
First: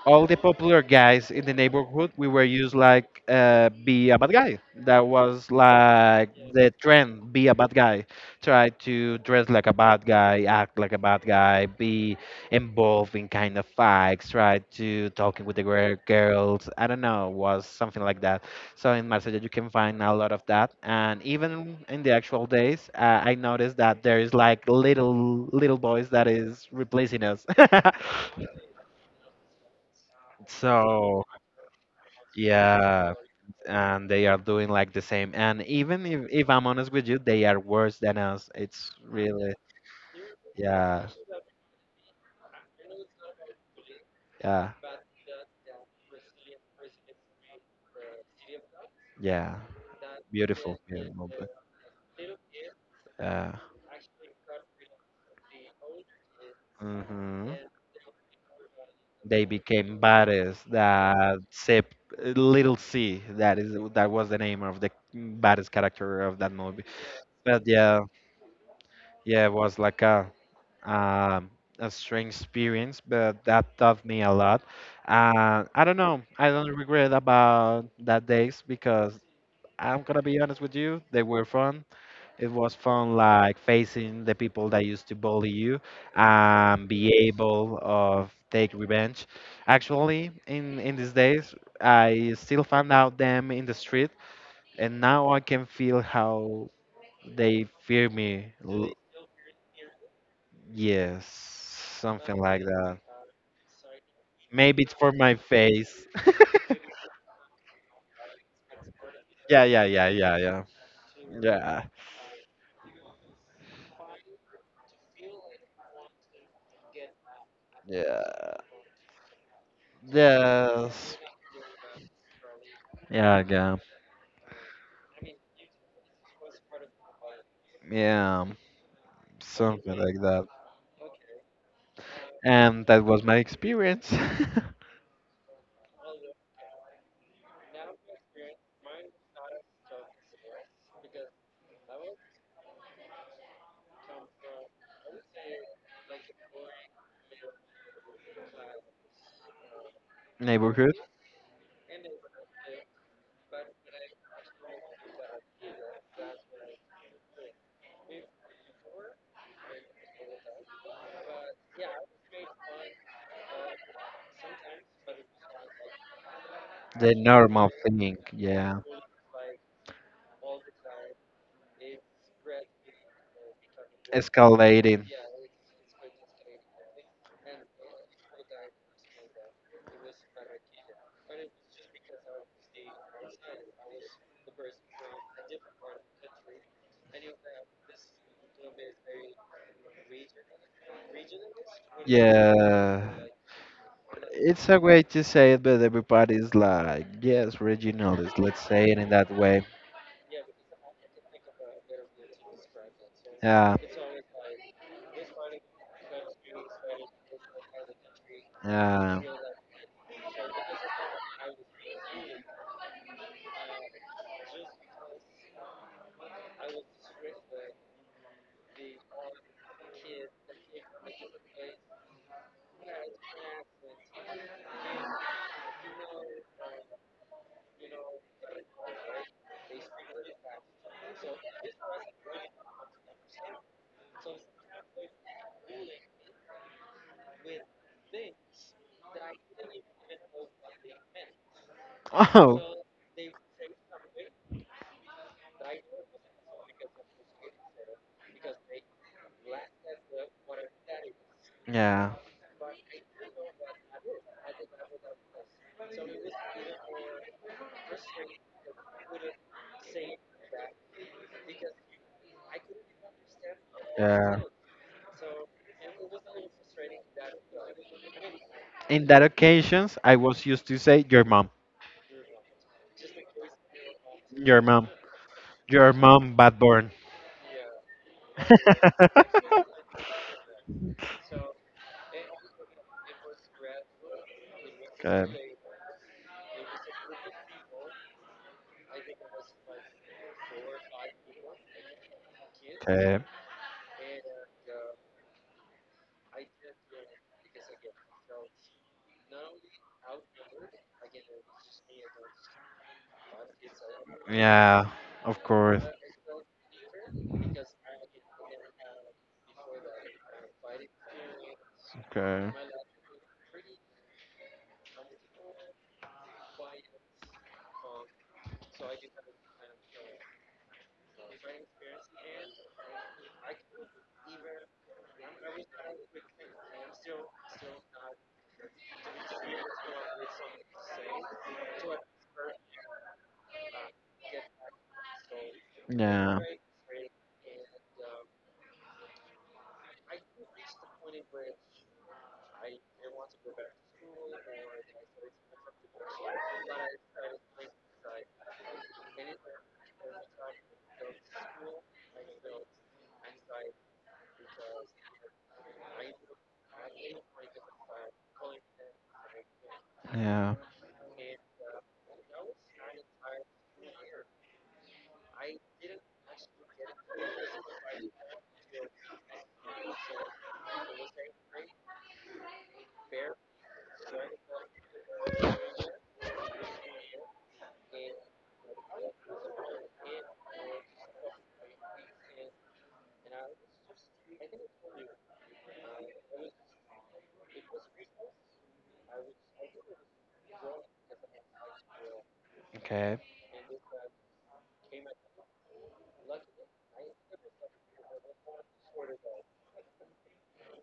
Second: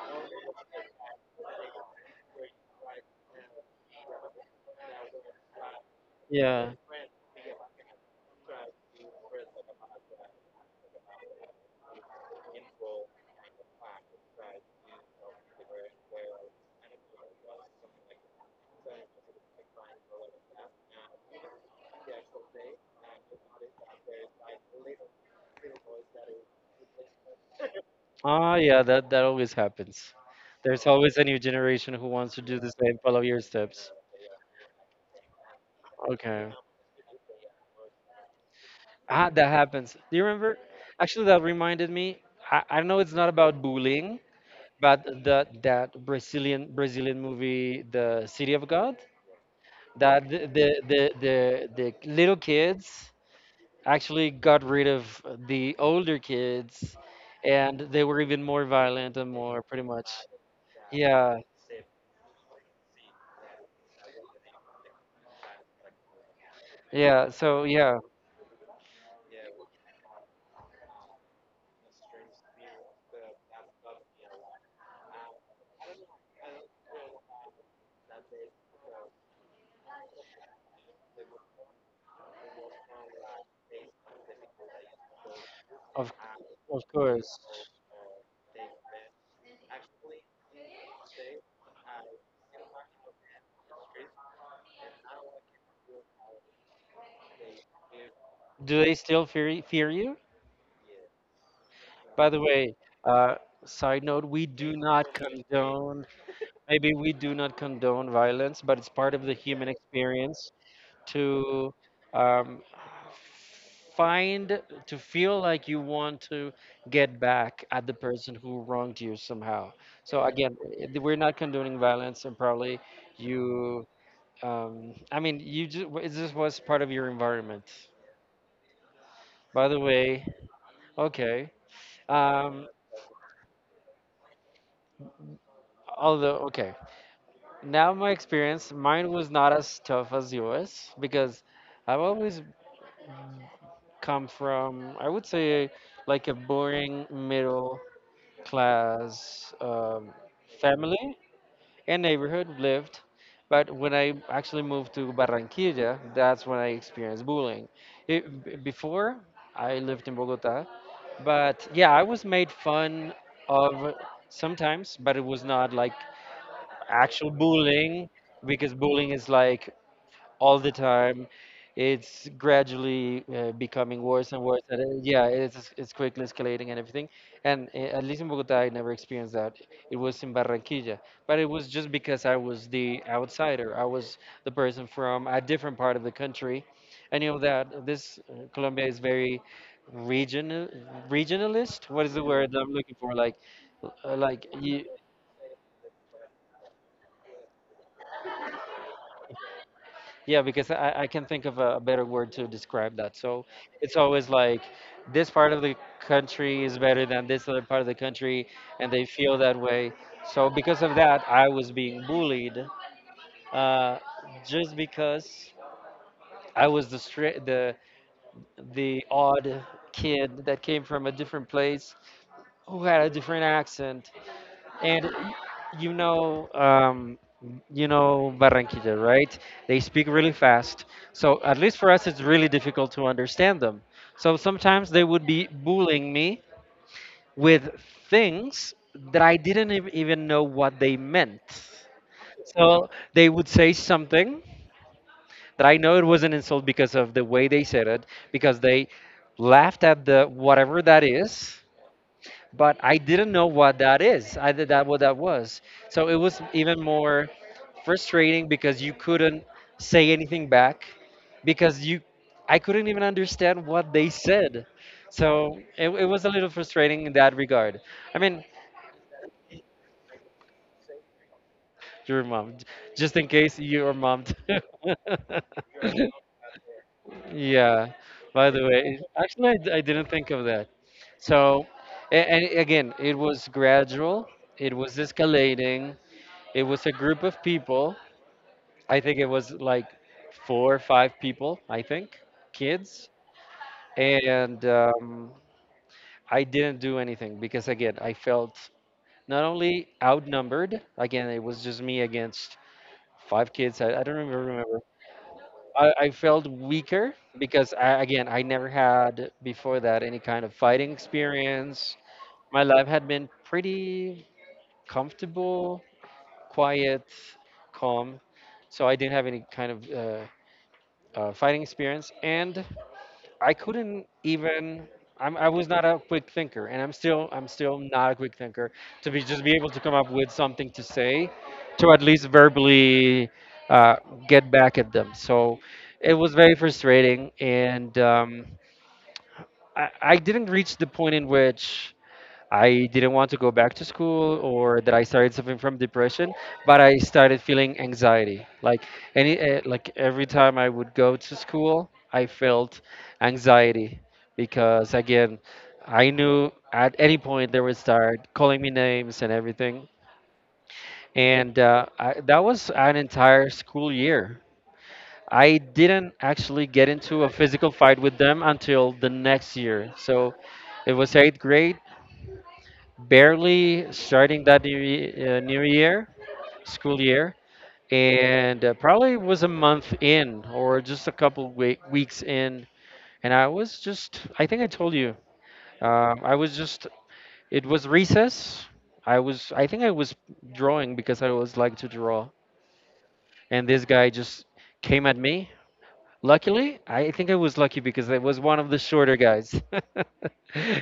[SPEAKER 1] all the popular guys in the neighborhood, we were used like be a bad guy. That was like
[SPEAKER 2] Yeah.
[SPEAKER 1] the trend: be a bad guy, try to dress like a bad guy, act like a bad guy, be involved in kind of fights, try to talking with the girls. I don't know, was something like that. So in Marsella, you can find a lot of that, and even in the actual days, I noticed that there is like little boys that is replacing us.
[SPEAKER 2] Ah, yeah, that always happens. There's always
[SPEAKER 1] So.
[SPEAKER 2] a new generation who wants to do the same,
[SPEAKER 1] Yeah,
[SPEAKER 2] follow your steps.
[SPEAKER 1] and they are doing like the same. And even if
[SPEAKER 2] Okay.
[SPEAKER 1] I'm honest with you, they are worse than us. It's
[SPEAKER 2] Ah, that
[SPEAKER 1] really,
[SPEAKER 2] happens. Do you remember?
[SPEAKER 1] yeah,
[SPEAKER 2] Actually, that reminded me. I know it's not about bullying,
[SPEAKER 1] yeah,
[SPEAKER 2] but the that Brazilian movie, The City of God,
[SPEAKER 1] yeah.
[SPEAKER 2] that
[SPEAKER 1] Beautiful, beautiful. But,
[SPEAKER 2] the little kids
[SPEAKER 1] uh,
[SPEAKER 2] actually got rid of the older kids,
[SPEAKER 1] hmm.
[SPEAKER 2] and they were even more violent and
[SPEAKER 1] They
[SPEAKER 2] more, pretty
[SPEAKER 1] became
[SPEAKER 2] much.
[SPEAKER 1] baddest.
[SPEAKER 2] Yeah,
[SPEAKER 1] That Sip, Little C, that is, that was the name of the baddest character of that movie.
[SPEAKER 2] yeah.
[SPEAKER 1] But
[SPEAKER 2] So yeah,
[SPEAKER 1] yeah, yeah, it was like um, a strange experience, but that taught me a lot. I don't know. I don't regret about that days because I'm gonna be honest with you. They were fun. It was fun, like facing the people that used to bully you,
[SPEAKER 2] of of
[SPEAKER 1] and be
[SPEAKER 2] course.
[SPEAKER 1] able of take revenge. Actually, in these days, I still find out them in the street, and now I can feel how they fear me.
[SPEAKER 2] Do
[SPEAKER 1] L-
[SPEAKER 2] they still fear fear you?
[SPEAKER 1] yes,
[SPEAKER 2] By
[SPEAKER 1] something
[SPEAKER 2] the
[SPEAKER 1] like
[SPEAKER 2] way,
[SPEAKER 1] that.
[SPEAKER 2] uh, side note, we do
[SPEAKER 1] Maybe it's for
[SPEAKER 2] not
[SPEAKER 1] my face.
[SPEAKER 2] condone. Maybe we do not condone violence, but it's part of the
[SPEAKER 1] Yeah,
[SPEAKER 2] human
[SPEAKER 1] yeah, yeah, yeah,
[SPEAKER 2] experience
[SPEAKER 1] yeah.
[SPEAKER 2] to
[SPEAKER 1] Yeah.
[SPEAKER 2] um, find, feel like you want to get back at the person
[SPEAKER 1] Yeah.
[SPEAKER 2] who wronged you somehow. So again,
[SPEAKER 1] Yes.
[SPEAKER 2] we're not condoning violence, and probably
[SPEAKER 1] Yeah, yeah.
[SPEAKER 2] you, I mean, you just, this was part of your environment.
[SPEAKER 1] Yeah.
[SPEAKER 2] By the
[SPEAKER 1] Something like
[SPEAKER 2] way,
[SPEAKER 1] that.
[SPEAKER 2] okay. Um,
[SPEAKER 1] And that was my experience.
[SPEAKER 2] Although, okay. Now my experience, mine was not as tough as yours because I've always come from, I would say, like a boring middle class,
[SPEAKER 1] Neighborhood.
[SPEAKER 2] family and neighborhood lived. But when I actually moved to Barranquilla, that's when I experienced bullying. Before, I lived in Bogota, but yeah, I was made fun of sometimes, but it was not like
[SPEAKER 1] The
[SPEAKER 2] actual
[SPEAKER 1] normal
[SPEAKER 2] bullying
[SPEAKER 1] thing,
[SPEAKER 2] because
[SPEAKER 1] yeah.
[SPEAKER 2] bullying is like all the time. It's gradually becoming worse and worse. And,
[SPEAKER 1] Escalating.
[SPEAKER 2] yeah, it's quickly escalating and everything. And at least in Bogota, I never experienced that. It was in Barranquilla, but it was just because I was the outsider. I was the person from a different part of the country. I knew that this, Colombia, is very regional, regionalist. What is the word I'm looking
[SPEAKER 1] Yeah,
[SPEAKER 2] for? Like
[SPEAKER 1] it's a
[SPEAKER 2] you.
[SPEAKER 1] way to say it, but everybody's like, yes, regionalist, let's say it in that way.
[SPEAKER 2] Yeah, because I can think of a better word to describe that. So
[SPEAKER 1] Yeah,
[SPEAKER 2] it's always like this part of the country is better than this other part of the country, and they
[SPEAKER 1] yeah.
[SPEAKER 2] feel that way. So because of that, I was being bullied, uh, just because I was the stra- the odd kid that came from a different place who had a different accent and, you know, um, you know Barranquilla, right? They speak really fast. So at least for us, it's really difficult to understand them. So sometimes they would be bullying me with things that I didn't even know what they meant.
[SPEAKER 1] Oh,
[SPEAKER 2] So they would say something that I know it was an insult because of the way they said it, because they laughed at the whatever that is,
[SPEAKER 1] yeah,
[SPEAKER 2] but I didn't know what that is. I did that what that was. So it was even more frustrating because you couldn't say anything back because you I couldn't even understand what they
[SPEAKER 1] yeah.
[SPEAKER 2] said. So it was a little frustrating in that regard. I mean,
[SPEAKER 1] In that occasions, I was used to say your mom,
[SPEAKER 2] your mom, just in case your mom, too.
[SPEAKER 1] your mom, your mom, bad born.
[SPEAKER 2] Yeah. By the way, actually, I didn't think of that. So, and again, it was gradual. It was
[SPEAKER 1] Okay.
[SPEAKER 2] escalating. It was a group of people. I think it was like four or five people, I think, kids.
[SPEAKER 1] Okay.
[SPEAKER 2] And I didn't do anything because, again, I felt not only outnumbered, again, it was just me against five kids. I don't even remember.
[SPEAKER 1] Yeah, of course.
[SPEAKER 2] I felt weaker because, I, again, I never had before that any kind of fighting experience.
[SPEAKER 1] Okay.
[SPEAKER 2] My life had been pretty comfortable, quiet, calm, so I didn't have any kind of fighting experience, and I couldn't even. I was not a quick thinker, and I'm still not a quick thinker. To be just be able to come up with something to say, to at least verbally uh, get back at them. So it was
[SPEAKER 1] Yeah.
[SPEAKER 2] very frustrating, and I didn't reach the point in which I didn't want to go back to school or that I started suffering from depression, but I started feeling anxiety. Like like every time I would go to school, I felt anxiety because again, I knew at any point they would start calling me names and everything.
[SPEAKER 1] Yeah.
[SPEAKER 2] And that was an entire school year. I didn't actually get into a physical fight with them until the next year. So it was eighth grade barely starting that new year, school year, and probably was a month in or just a couple weeks in. And I think I told you, I was just, it was recess. I think I was drawing because I always like to draw.
[SPEAKER 1] Okay.
[SPEAKER 2] And this guy just came at me. Luckily, I think I was lucky because I was one of the shorter guys.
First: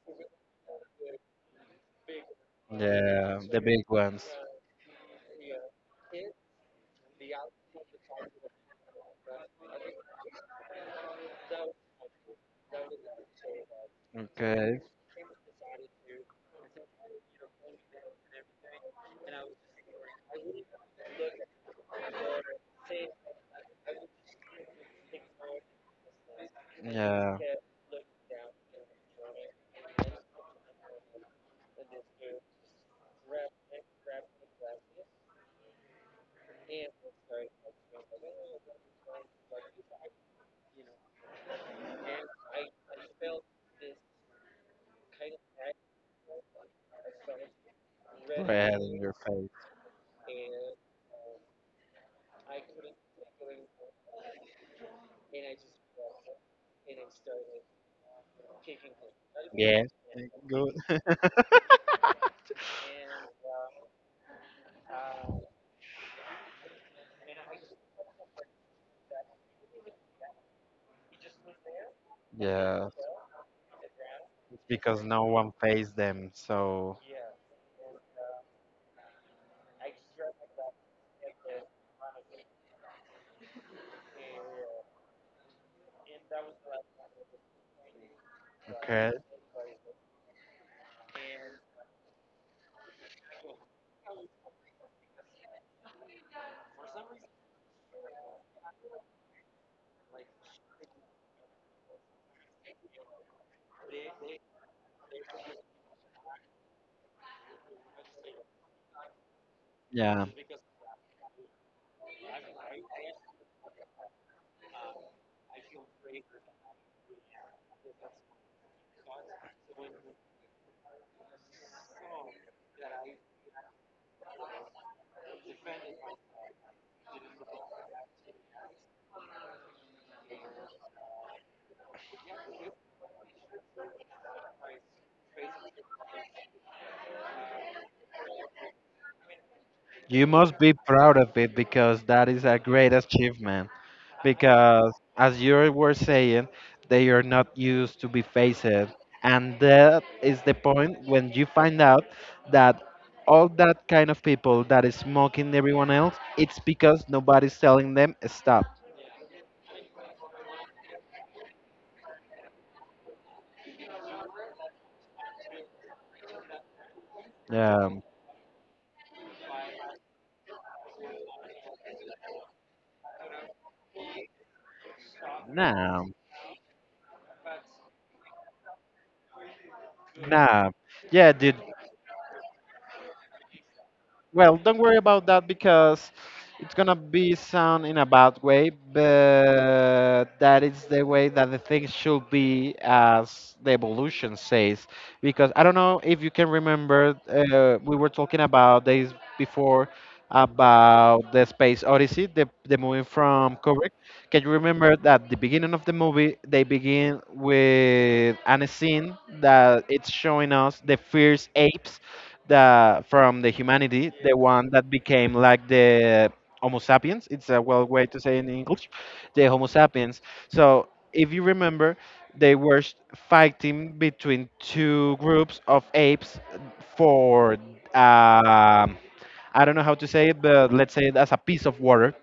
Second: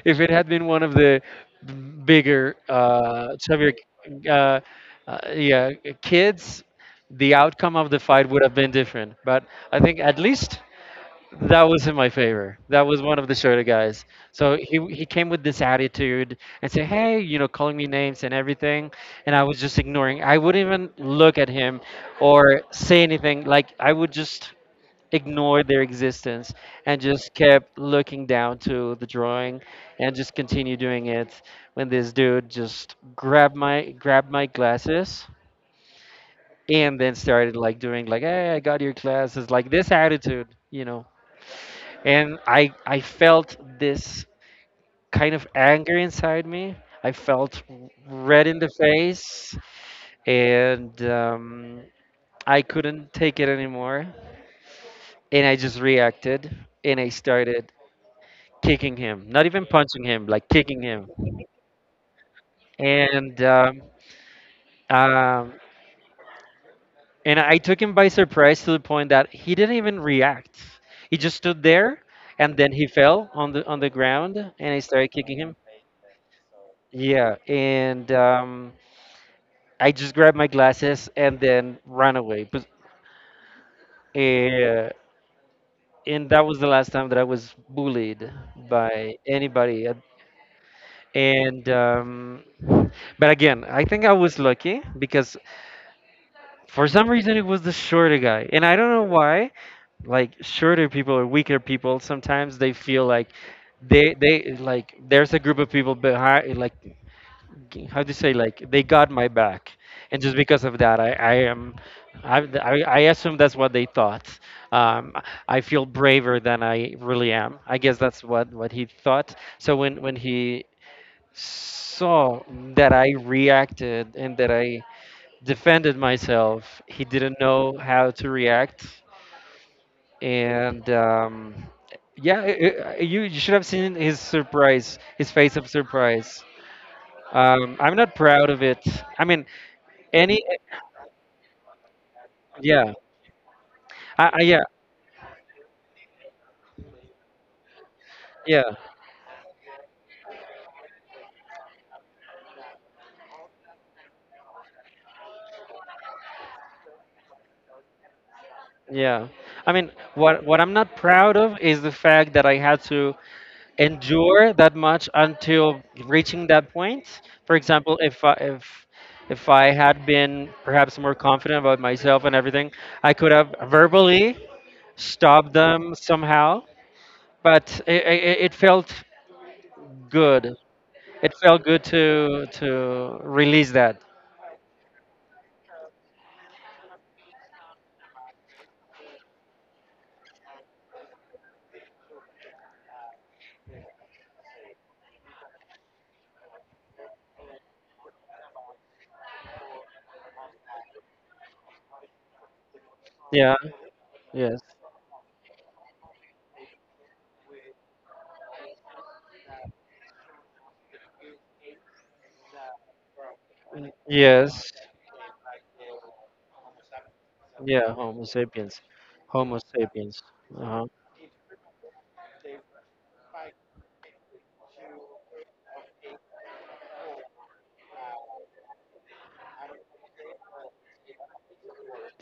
[SPEAKER 2] If it had been one of the b- bigger,
[SPEAKER 1] Yeah, the
[SPEAKER 2] chubbier,
[SPEAKER 1] big ones.
[SPEAKER 2] uh, uh, yeah, kids, the outcome of the fight would have been different. But I think at least that was in my favor. That was one of the shorter guys. So
[SPEAKER 1] Okay.
[SPEAKER 2] he came with this attitude and said, "Hey, you know, calling me names and everything," and I was just ignoring. I wouldn't even look at him or say anything. Like I would just ignored their existence and just
[SPEAKER 1] Yeah.
[SPEAKER 2] kept looking down to the drawing and just continue doing it when this dude just grabbed my glasses and then started like doing like, "Hey, I got your glasses," like this attitude, you know, and I felt this kind of anger inside me. I felt red in the
[SPEAKER 1] Red in your face.
[SPEAKER 2] face, and I couldn't take it anymore, and I just reacted, and I started kicking him, not even
[SPEAKER 1] Yeah.
[SPEAKER 2] punching him, like
[SPEAKER 1] Good.
[SPEAKER 2] kicking him. And um, um, and I took him by surprise to the point that he didn't even react. He just stood there, and then he
[SPEAKER 1] Yeah.
[SPEAKER 2] fell on the ground, and I
[SPEAKER 1] Because
[SPEAKER 2] started
[SPEAKER 1] no
[SPEAKER 2] kicking
[SPEAKER 1] one
[SPEAKER 2] him.
[SPEAKER 1] pays them, so
[SPEAKER 2] Yeah, and I just grabbed my glasses and then ran away. But uh, and that was the last time that I was bullied
[SPEAKER 1] okay.
[SPEAKER 2] by anybody. And but again, I think I was lucky because for some reason, it was the shorter guy, and I don't know why. Like shorter people or weaker people, sometimes they feel like they like there's a group of people behind, like how do you say, like they got my back, and
[SPEAKER 1] Yeah.
[SPEAKER 2] just because of that, I am. I assume that's what they thought. Um, I feel braver than I really am. I guess that's what he thought. So when he saw that I reacted and that I defended myself, he didn't know how to react, and yeah, I you you should have seen his surprise, his face of surprise. I'm not proud of it. I mean,
[SPEAKER 1] You
[SPEAKER 2] any
[SPEAKER 1] must be proud of it because that is a
[SPEAKER 2] yeah,
[SPEAKER 1] great achievement.
[SPEAKER 2] I, yeah,
[SPEAKER 1] Because as you were saying, they are not used to be faced,
[SPEAKER 2] yeah.
[SPEAKER 1] and that is the point when you find out that all that kind of people that is mocking everyone else, it's because nobody's telling them stop.
[SPEAKER 2] Yeah. I mean, what I'm not proud of is the fact that I had to endure that much until reaching that point. For example,
[SPEAKER 1] um,
[SPEAKER 2] if I had been perhaps more confident about myself and everything, I could have verbally stopped them
[SPEAKER 1] nah.
[SPEAKER 2] somehow. But it felt good.
[SPEAKER 1] Nah, yeah,
[SPEAKER 2] It
[SPEAKER 1] dude.
[SPEAKER 2] felt good to release that.
[SPEAKER 1] Well, don't worry about that because it's gonna be sound in a bad way, but that is the way that the thing should be, as the evolution says. Because I don't know if you can remember, we were talking about days before about the Space Odyssey, the movie
[SPEAKER 2] Yeah.
[SPEAKER 1] from Kubrick. Can you
[SPEAKER 2] Yes.
[SPEAKER 1] remember that the beginning of the movie they begin with an scene that it's showing us the fierce apes, the from the humanity, the one
[SPEAKER 2] Yes.
[SPEAKER 1] that became like the Homo sapiens. It's a well
[SPEAKER 2] Yeah,
[SPEAKER 1] way to
[SPEAKER 2] Homo
[SPEAKER 1] say in
[SPEAKER 2] sapiens.
[SPEAKER 1] English, the
[SPEAKER 2] Homo
[SPEAKER 1] Homo
[SPEAKER 2] sapiens.
[SPEAKER 1] sapiens.
[SPEAKER 2] Uh-huh.
[SPEAKER 1] So if you remember, they were fighting between two groups of apes for um, I don't know how to say it, but let's say it as a piece of water,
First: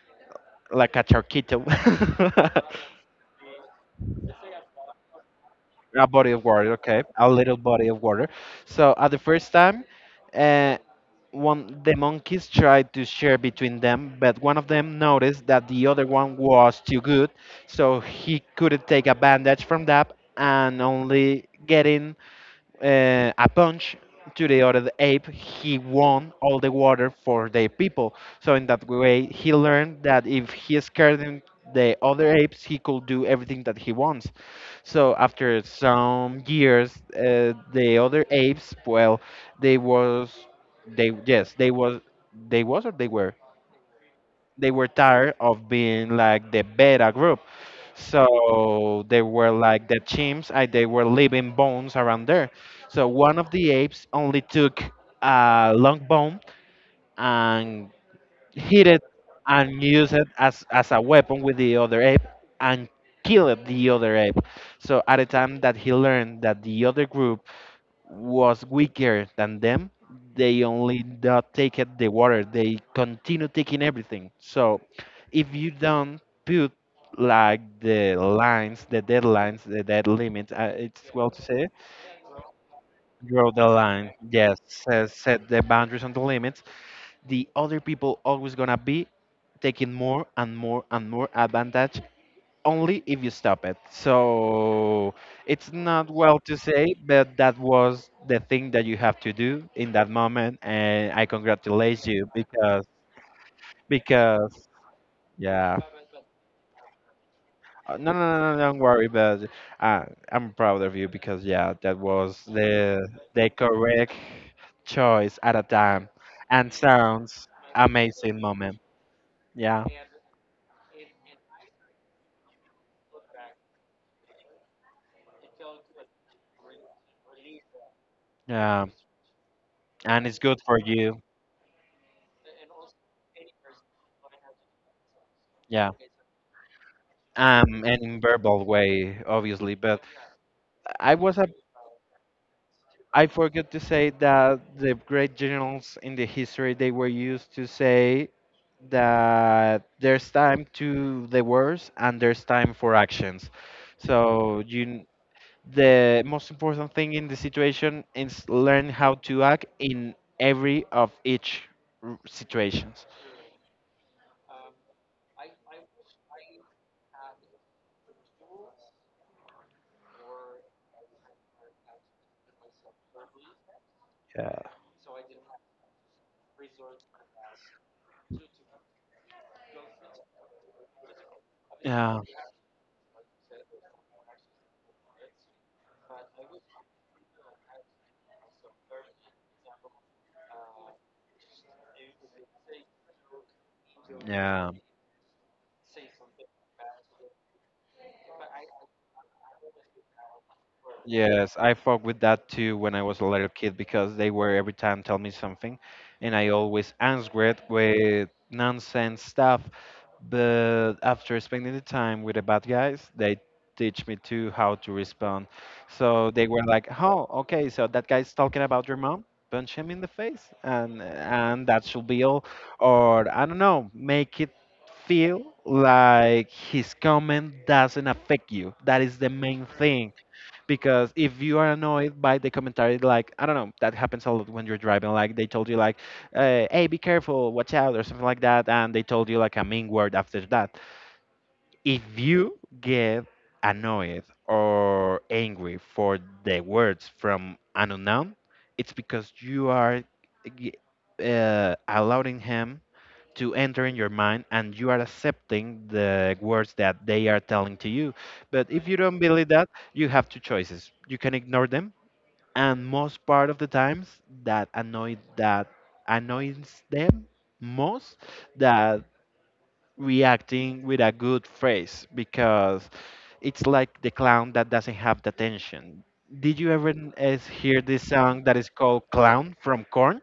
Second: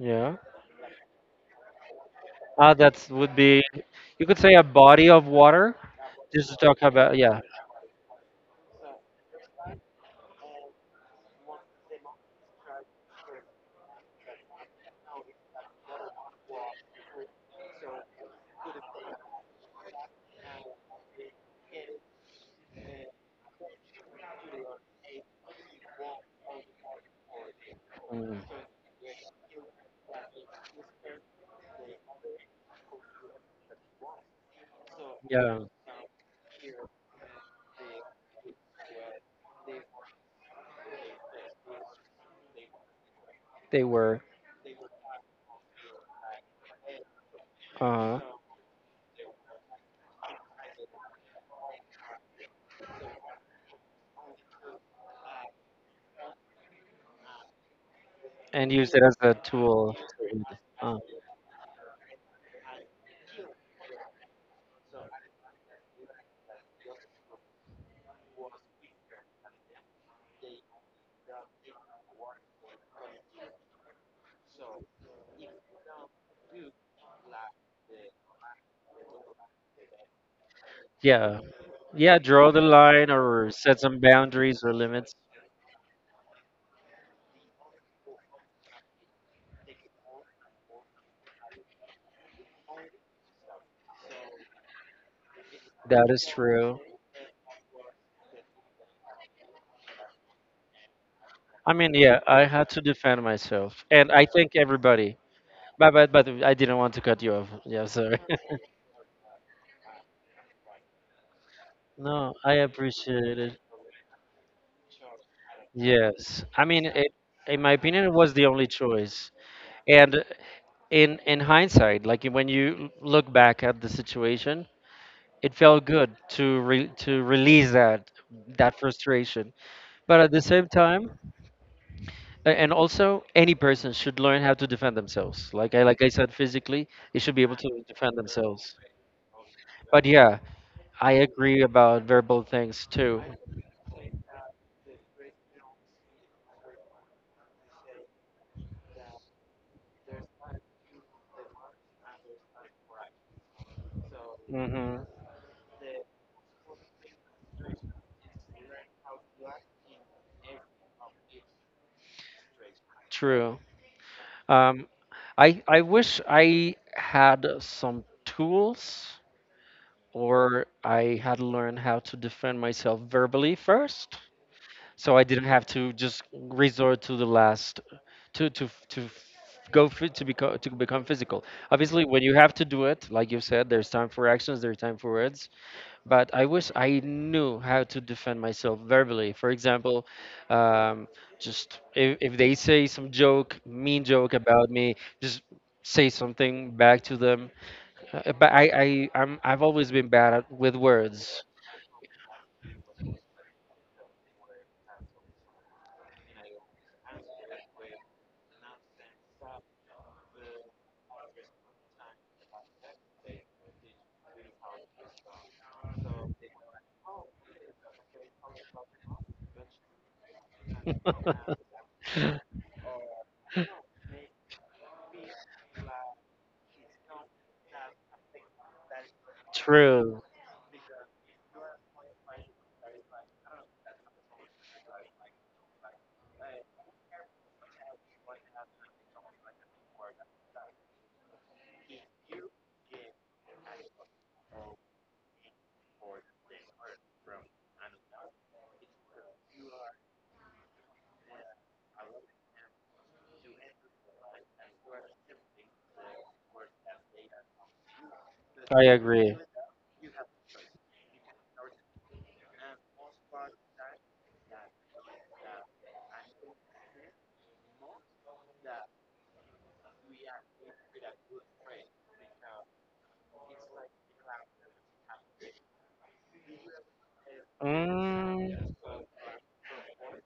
[SPEAKER 2] Yeah.
[SPEAKER 1] like a charquito.
[SPEAKER 2] Ah, that would be, you could say a body of water.
[SPEAKER 1] A body of
[SPEAKER 2] Just to
[SPEAKER 1] water,
[SPEAKER 2] talk
[SPEAKER 1] okay,
[SPEAKER 2] about,
[SPEAKER 1] a
[SPEAKER 2] yeah.
[SPEAKER 1] little body of water. So at the first time, uh, one, the monkeys tried to share between them, but one of them noticed that the other one was too good, so he couldn't take advantage from that, and only getting a punch to the other ape, he won all the water for the people.
[SPEAKER 2] Mm,
[SPEAKER 1] So in that way, he learned that if he scared him, the other apes, he could do everything that he wants. So
[SPEAKER 2] yeah,
[SPEAKER 1] after some years, the other apes, well, they was, they yes, they was, they was or they were,
[SPEAKER 2] they were.
[SPEAKER 1] they were tired of being like the beta group.
[SPEAKER 2] Uh,
[SPEAKER 1] So they were like the chimps, and they were leaving bones around there. So one of the apes only took a long bone and
[SPEAKER 2] and
[SPEAKER 1] hit
[SPEAKER 2] used it
[SPEAKER 1] it
[SPEAKER 2] as a
[SPEAKER 1] and
[SPEAKER 2] tool.
[SPEAKER 1] used it as
[SPEAKER 2] Uh,
[SPEAKER 1] a weapon with the other ape and killed the other ape. So at the time that he learned that the other group was weaker than them, they only not take it the water. They continue taking everything. So if you don't put like the lines, the deadlines, the dead limits, it's well
[SPEAKER 2] yeah.
[SPEAKER 1] to say,
[SPEAKER 2] Yeah, draw the line or
[SPEAKER 1] draw the
[SPEAKER 2] set some
[SPEAKER 1] line. Yes,
[SPEAKER 2] boundaries or
[SPEAKER 1] set,
[SPEAKER 2] limits.
[SPEAKER 1] set the boundaries and the limits. The other people always gonna be taking more and more and more advantage only if you stop it. So it's
[SPEAKER 2] That
[SPEAKER 1] not
[SPEAKER 2] is
[SPEAKER 1] well to
[SPEAKER 2] true.
[SPEAKER 1] say, but that was the thing that you have to do in that moment, and I
[SPEAKER 2] I mean,
[SPEAKER 1] congratulate
[SPEAKER 2] yeah,
[SPEAKER 1] you
[SPEAKER 2] I had to
[SPEAKER 1] because
[SPEAKER 2] defend myself. And I think
[SPEAKER 1] because
[SPEAKER 2] everybody.
[SPEAKER 1] yeah.
[SPEAKER 2] But, but I didn't want to cut you off. Yeah,
[SPEAKER 1] No,
[SPEAKER 2] sorry.
[SPEAKER 1] no, no, no, don't worry, but uh, I'm proud of you because yeah, that
[SPEAKER 2] No,
[SPEAKER 1] was
[SPEAKER 2] I appreciate
[SPEAKER 1] the
[SPEAKER 2] it.
[SPEAKER 1] correct choice at a time,
[SPEAKER 2] Yes, I
[SPEAKER 1] and
[SPEAKER 2] mean, it,
[SPEAKER 1] sounds
[SPEAKER 2] in my opinion, it was
[SPEAKER 1] amazing
[SPEAKER 2] the only
[SPEAKER 1] moment.
[SPEAKER 2] choice.
[SPEAKER 1] Yeah,
[SPEAKER 2] And in hindsight, like when you look back at the situation, it felt good to re, to release that that
[SPEAKER 1] yeah,
[SPEAKER 2] frustration. But
[SPEAKER 1] and
[SPEAKER 2] at
[SPEAKER 1] it's
[SPEAKER 2] the
[SPEAKER 1] good
[SPEAKER 2] same
[SPEAKER 1] for
[SPEAKER 2] time,
[SPEAKER 1] you.
[SPEAKER 2] and also any person should learn how to defend themselves.
[SPEAKER 1] Yeah,
[SPEAKER 2] Like I said, physically, they should be able to
[SPEAKER 1] and
[SPEAKER 2] defend
[SPEAKER 1] in verbal
[SPEAKER 2] themselves.
[SPEAKER 1] way, obviously, but
[SPEAKER 2] But yeah, I
[SPEAKER 1] I was a
[SPEAKER 2] agree about verbal things too.
[SPEAKER 1] I forget to say that the great generals in the history they were used to say that there's time to the wars and there's time for actions. So
[SPEAKER 2] Hmm.
[SPEAKER 1] the most important thing in the situation is learn how to act in every of each r- situations.
[SPEAKER 2] True. Um, I wish I had some tools or I had learned how to defend myself verbally first, so I didn't have to just resort to the last to to to f- go to become physical. Obviously,
[SPEAKER 1] Yeah.
[SPEAKER 2] when you have to do it, like you said, there's time for actions, there's time for words, but I wish I knew how to defend myself verbally. For example, um, just if they say some joke, mean joke about
[SPEAKER 1] Yeah.
[SPEAKER 2] me, just say something back to them. But I've always been bad at, with words.
[SPEAKER 1] Yes, I fuck with that too when I was a little kid because they were every time tell me something, and I always answer it with nonsense stuff. But after spending the time with the bad guys, they teach me too how to respond. So they were like, "Oh, okay, so that guy's talking about your mom." Punch him in the face, and that should be all. Or I don't know, make it feel like his comment doesn't affect you. That is the main thing
[SPEAKER 2] True,
[SPEAKER 1] because if you are annoyed by the commentary, like I don't know, that happens a lot when you're driving. Like they told you like, hey, be careful, watch out or something like that, and they told you like a mean word after that. If you get annoyed or angry for the words from an unknown, it's because you are g- allowing him to enter in your mind, and you are accepting the words that they are telling to you. But
[SPEAKER 2] I
[SPEAKER 1] if you don't
[SPEAKER 2] agree.
[SPEAKER 1] believe that, you have two choices. You can ignore them, and most part of the times that annoys them most, that reacting with a good phrase, because it's like the clown that doesn't have the attention. Did you ever n- is hear this song that is
[SPEAKER 2] Mm,
[SPEAKER 1] called Clown from Korn?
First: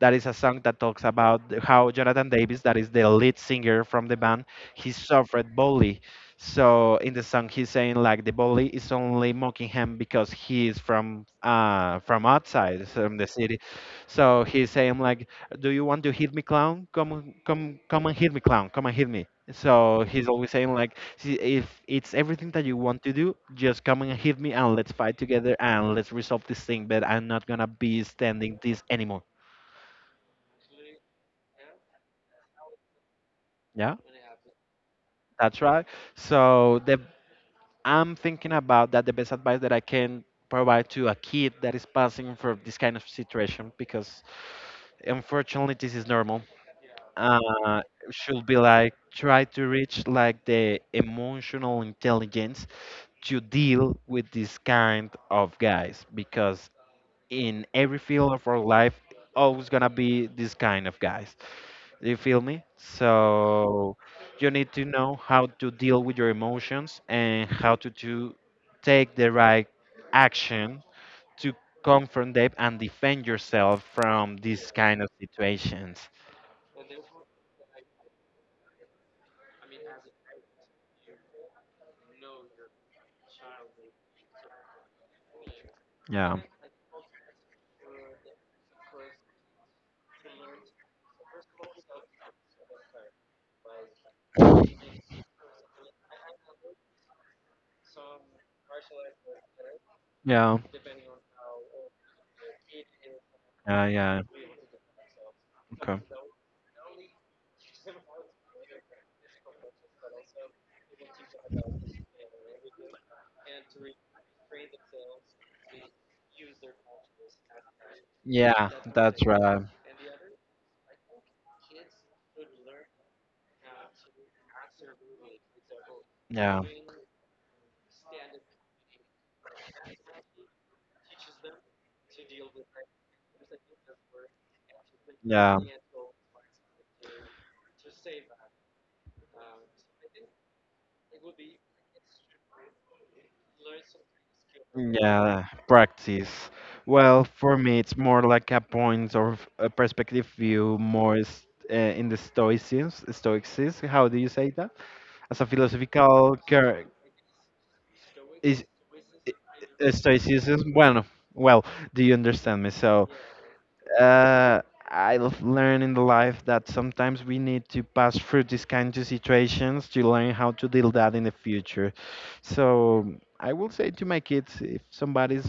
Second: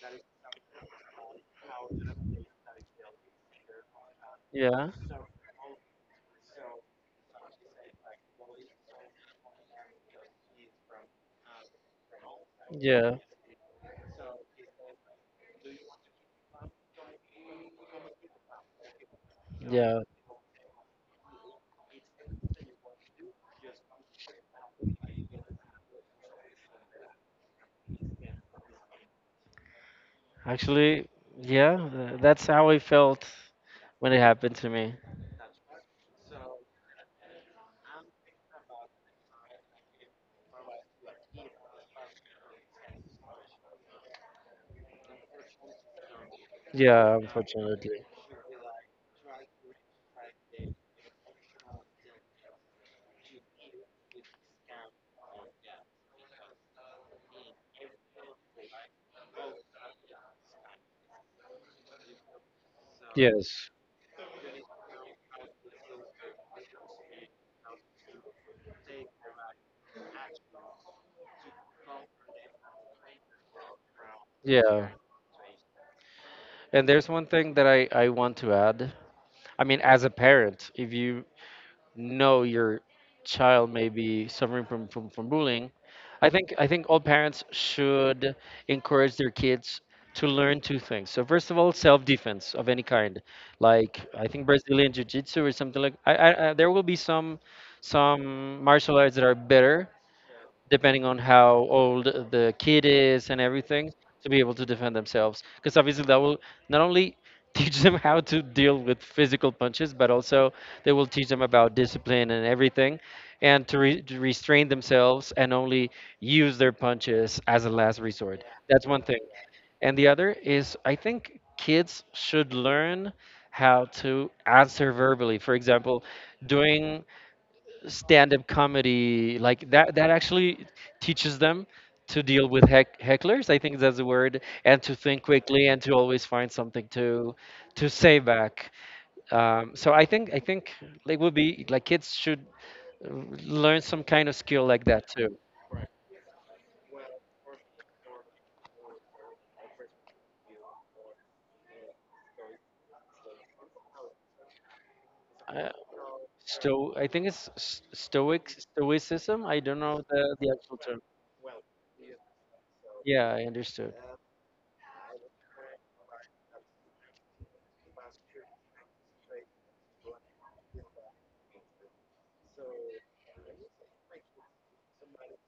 [SPEAKER 1] That is a song that talks about how Jonathan Davis, that is the lead singer from the band,
[SPEAKER 2] yeah,
[SPEAKER 1] he suffered bully. So in the song, he's saying like the bully is only mocking him because he is from outside,
[SPEAKER 2] yeah,
[SPEAKER 1] from the city. So he's saying like, "Do you want to hit me, clown? Come and hit me, clown. Come and hit me."
[SPEAKER 2] yeah.
[SPEAKER 1] So he's always saying like, "See, if it's everything that you want to do, just come and hit me, and let's fight together, and let's resolve this thing. But I'm not gonna be standing this anymore."
[SPEAKER 2] Actually, yeah, that's how I felt
[SPEAKER 1] Yeah.
[SPEAKER 2] when it happened to me.
[SPEAKER 1] That's right. So the I'm thinking about that the best advice that I can provide to a kid that is passing for this kind of situation, because unfortunately this is normal.
[SPEAKER 2] Yeah,
[SPEAKER 1] Uh,
[SPEAKER 2] unfortunately.
[SPEAKER 1] should be like try to reach like the emotional intelligence to deal with this kind of guys, because in every field of our life always gonna be this kind of guys, you feel me?
[SPEAKER 2] Yes.
[SPEAKER 1] So you need to know how to deal with your emotions, and how to take the right action to confront them and defend yourself from these
[SPEAKER 2] Yeah.
[SPEAKER 1] kind of situations.
[SPEAKER 2] And there's one thing that I want to add. I mean, as a parent, if you know your child may be suffering from, from bullying,
[SPEAKER 1] Yeah.
[SPEAKER 2] I think all parents should encourage their kids to learn two things. So first of all, self-defense of any kind, like I think Brazilian Jiu-Jitsu or something like. I There will be some martial arts that are better
[SPEAKER 1] Yeah.
[SPEAKER 2] depending on how old the kid is and
[SPEAKER 1] Yeah.
[SPEAKER 2] everything,
[SPEAKER 1] Yeah.
[SPEAKER 2] to be able to defend themselves. Because
[SPEAKER 1] Okay.
[SPEAKER 2] obviously, that will not only teach them how to deal with physical punches, but also they will teach them about discipline and everything, and to, to restrain themselves and only use their punches as a last resort.
[SPEAKER 1] Yeah,
[SPEAKER 2] That's one thing.
[SPEAKER 1] that's right.
[SPEAKER 2] And the other is, I think kids should learn how to answer verbally. For example,
[SPEAKER 1] Yeah.
[SPEAKER 2] doing stand-up comedy, like that that actually teaches them to deal with hecklers, I think that's the word, and to think
[SPEAKER 1] Yeah.
[SPEAKER 2] quickly and to always find something to say back. So I think it would be like kids should uh, learn some kind of skill like that too.
[SPEAKER 1] Yeah, practice. Well, for me, it's more like a point or a perspective view, more in the Stoicism. Stoicism. How do you say that? As a
[SPEAKER 2] Uh,
[SPEAKER 1] philosophical
[SPEAKER 2] I think it's stoic,
[SPEAKER 1] is
[SPEAKER 2] stoicism, I don't know the
[SPEAKER 1] Stoicism.
[SPEAKER 2] actual term.
[SPEAKER 1] Bueno, well, do you understand me? So,
[SPEAKER 2] Yeah, I understood.
[SPEAKER 1] uh, I've learned in the life that sometimes we need to pass through these kinds of situations to learn how to deal that in the future. So I will say to my kids, if somebody's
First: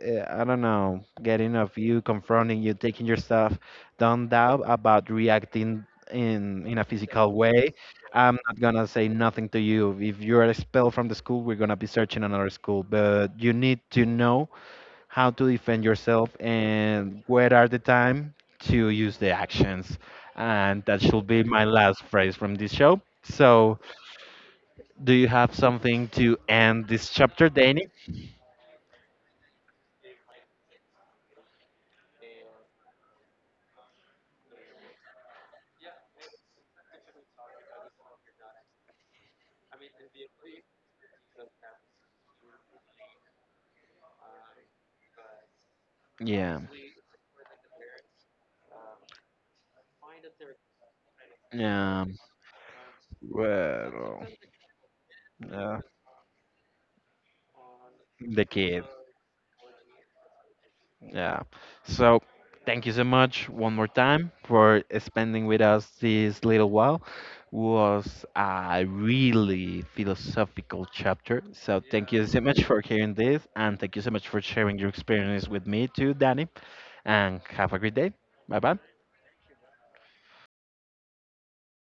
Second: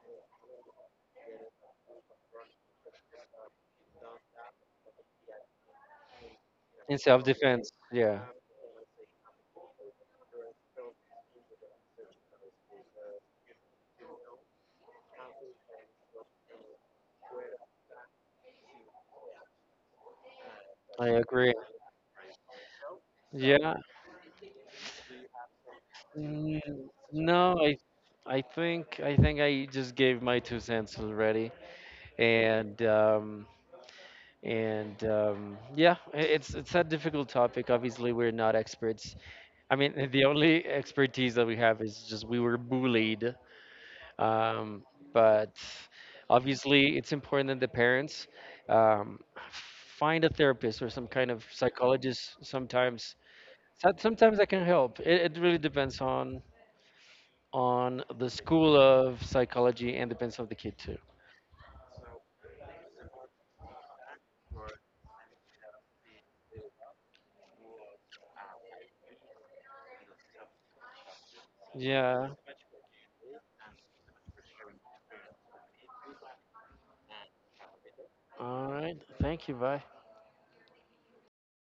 [SPEAKER 1] I don't know, getting of you, confronting you, taking your stuff. Don't doubt about reacting in a
[SPEAKER 2] In
[SPEAKER 1] physical
[SPEAKER 2] self-defense,
[SPEAKER 1] way.
[SPEAKER 2] yeah.
[SPEAKER 1] I'm not gonna say nothing to you. If you're expelled from the school, we're gonna be searching another school. But you need to know how to defend yourself and where are the time to use the actions. And that
[SPEAKER 2] I
[SPEAKER 1] should be
[SPEAKER 2] agree.
[SPEAKER 1] my last phrase from this show.
[SPEAKER 2] Yeah.
[SPEAKER 1] So, do you have something to
[SPEAKER 2] Mm,
[SPEAKER 1] end this chapter,
[SPEAKER 2] no,
[SPEAKER 1] Danny?
[SPEAKER 2] I think I just gave my two cents already, and um, and yeah, it's a difficult topic. Obviously, we're not experts. I mean, the only expertise that we have is just we were bullied. Um, but
[SPEAKER 1] Yeah.
[SPEAKER 2] obviously, it's important that the parents um, find a therapist or some kind of
[SPEAKER 1] Yeah.
[SPEAKER 2] psychologist. Sometimes,
[SPEAKER 1] Well,
[SPEAKER 2] sometimes that can help. It really
[SPEAKER 1] yeah,
[SPEAKER 2] depends on the
[SPEAKER 1] the
[SPEAKER 2] School
[SPEAKER 1] kid.
[SPEAKER 2] of Psychology and Depends of the Kid, too.
[SPEAKER 1] Yeah. So, thank you so much one more time for spending with us this little while. Was a really philosophical chapter. So, thank you
[SPEAKER 2] Yeah.
[SPEAKER 1] so much for hearing this, and thank you so much for sharing your experience with me too, Danny. And have a great day. Bye
[SPEAKER 2] All
[SPEAKER 1] bye.
[SPEAKER 2] right. Thank you. Bye.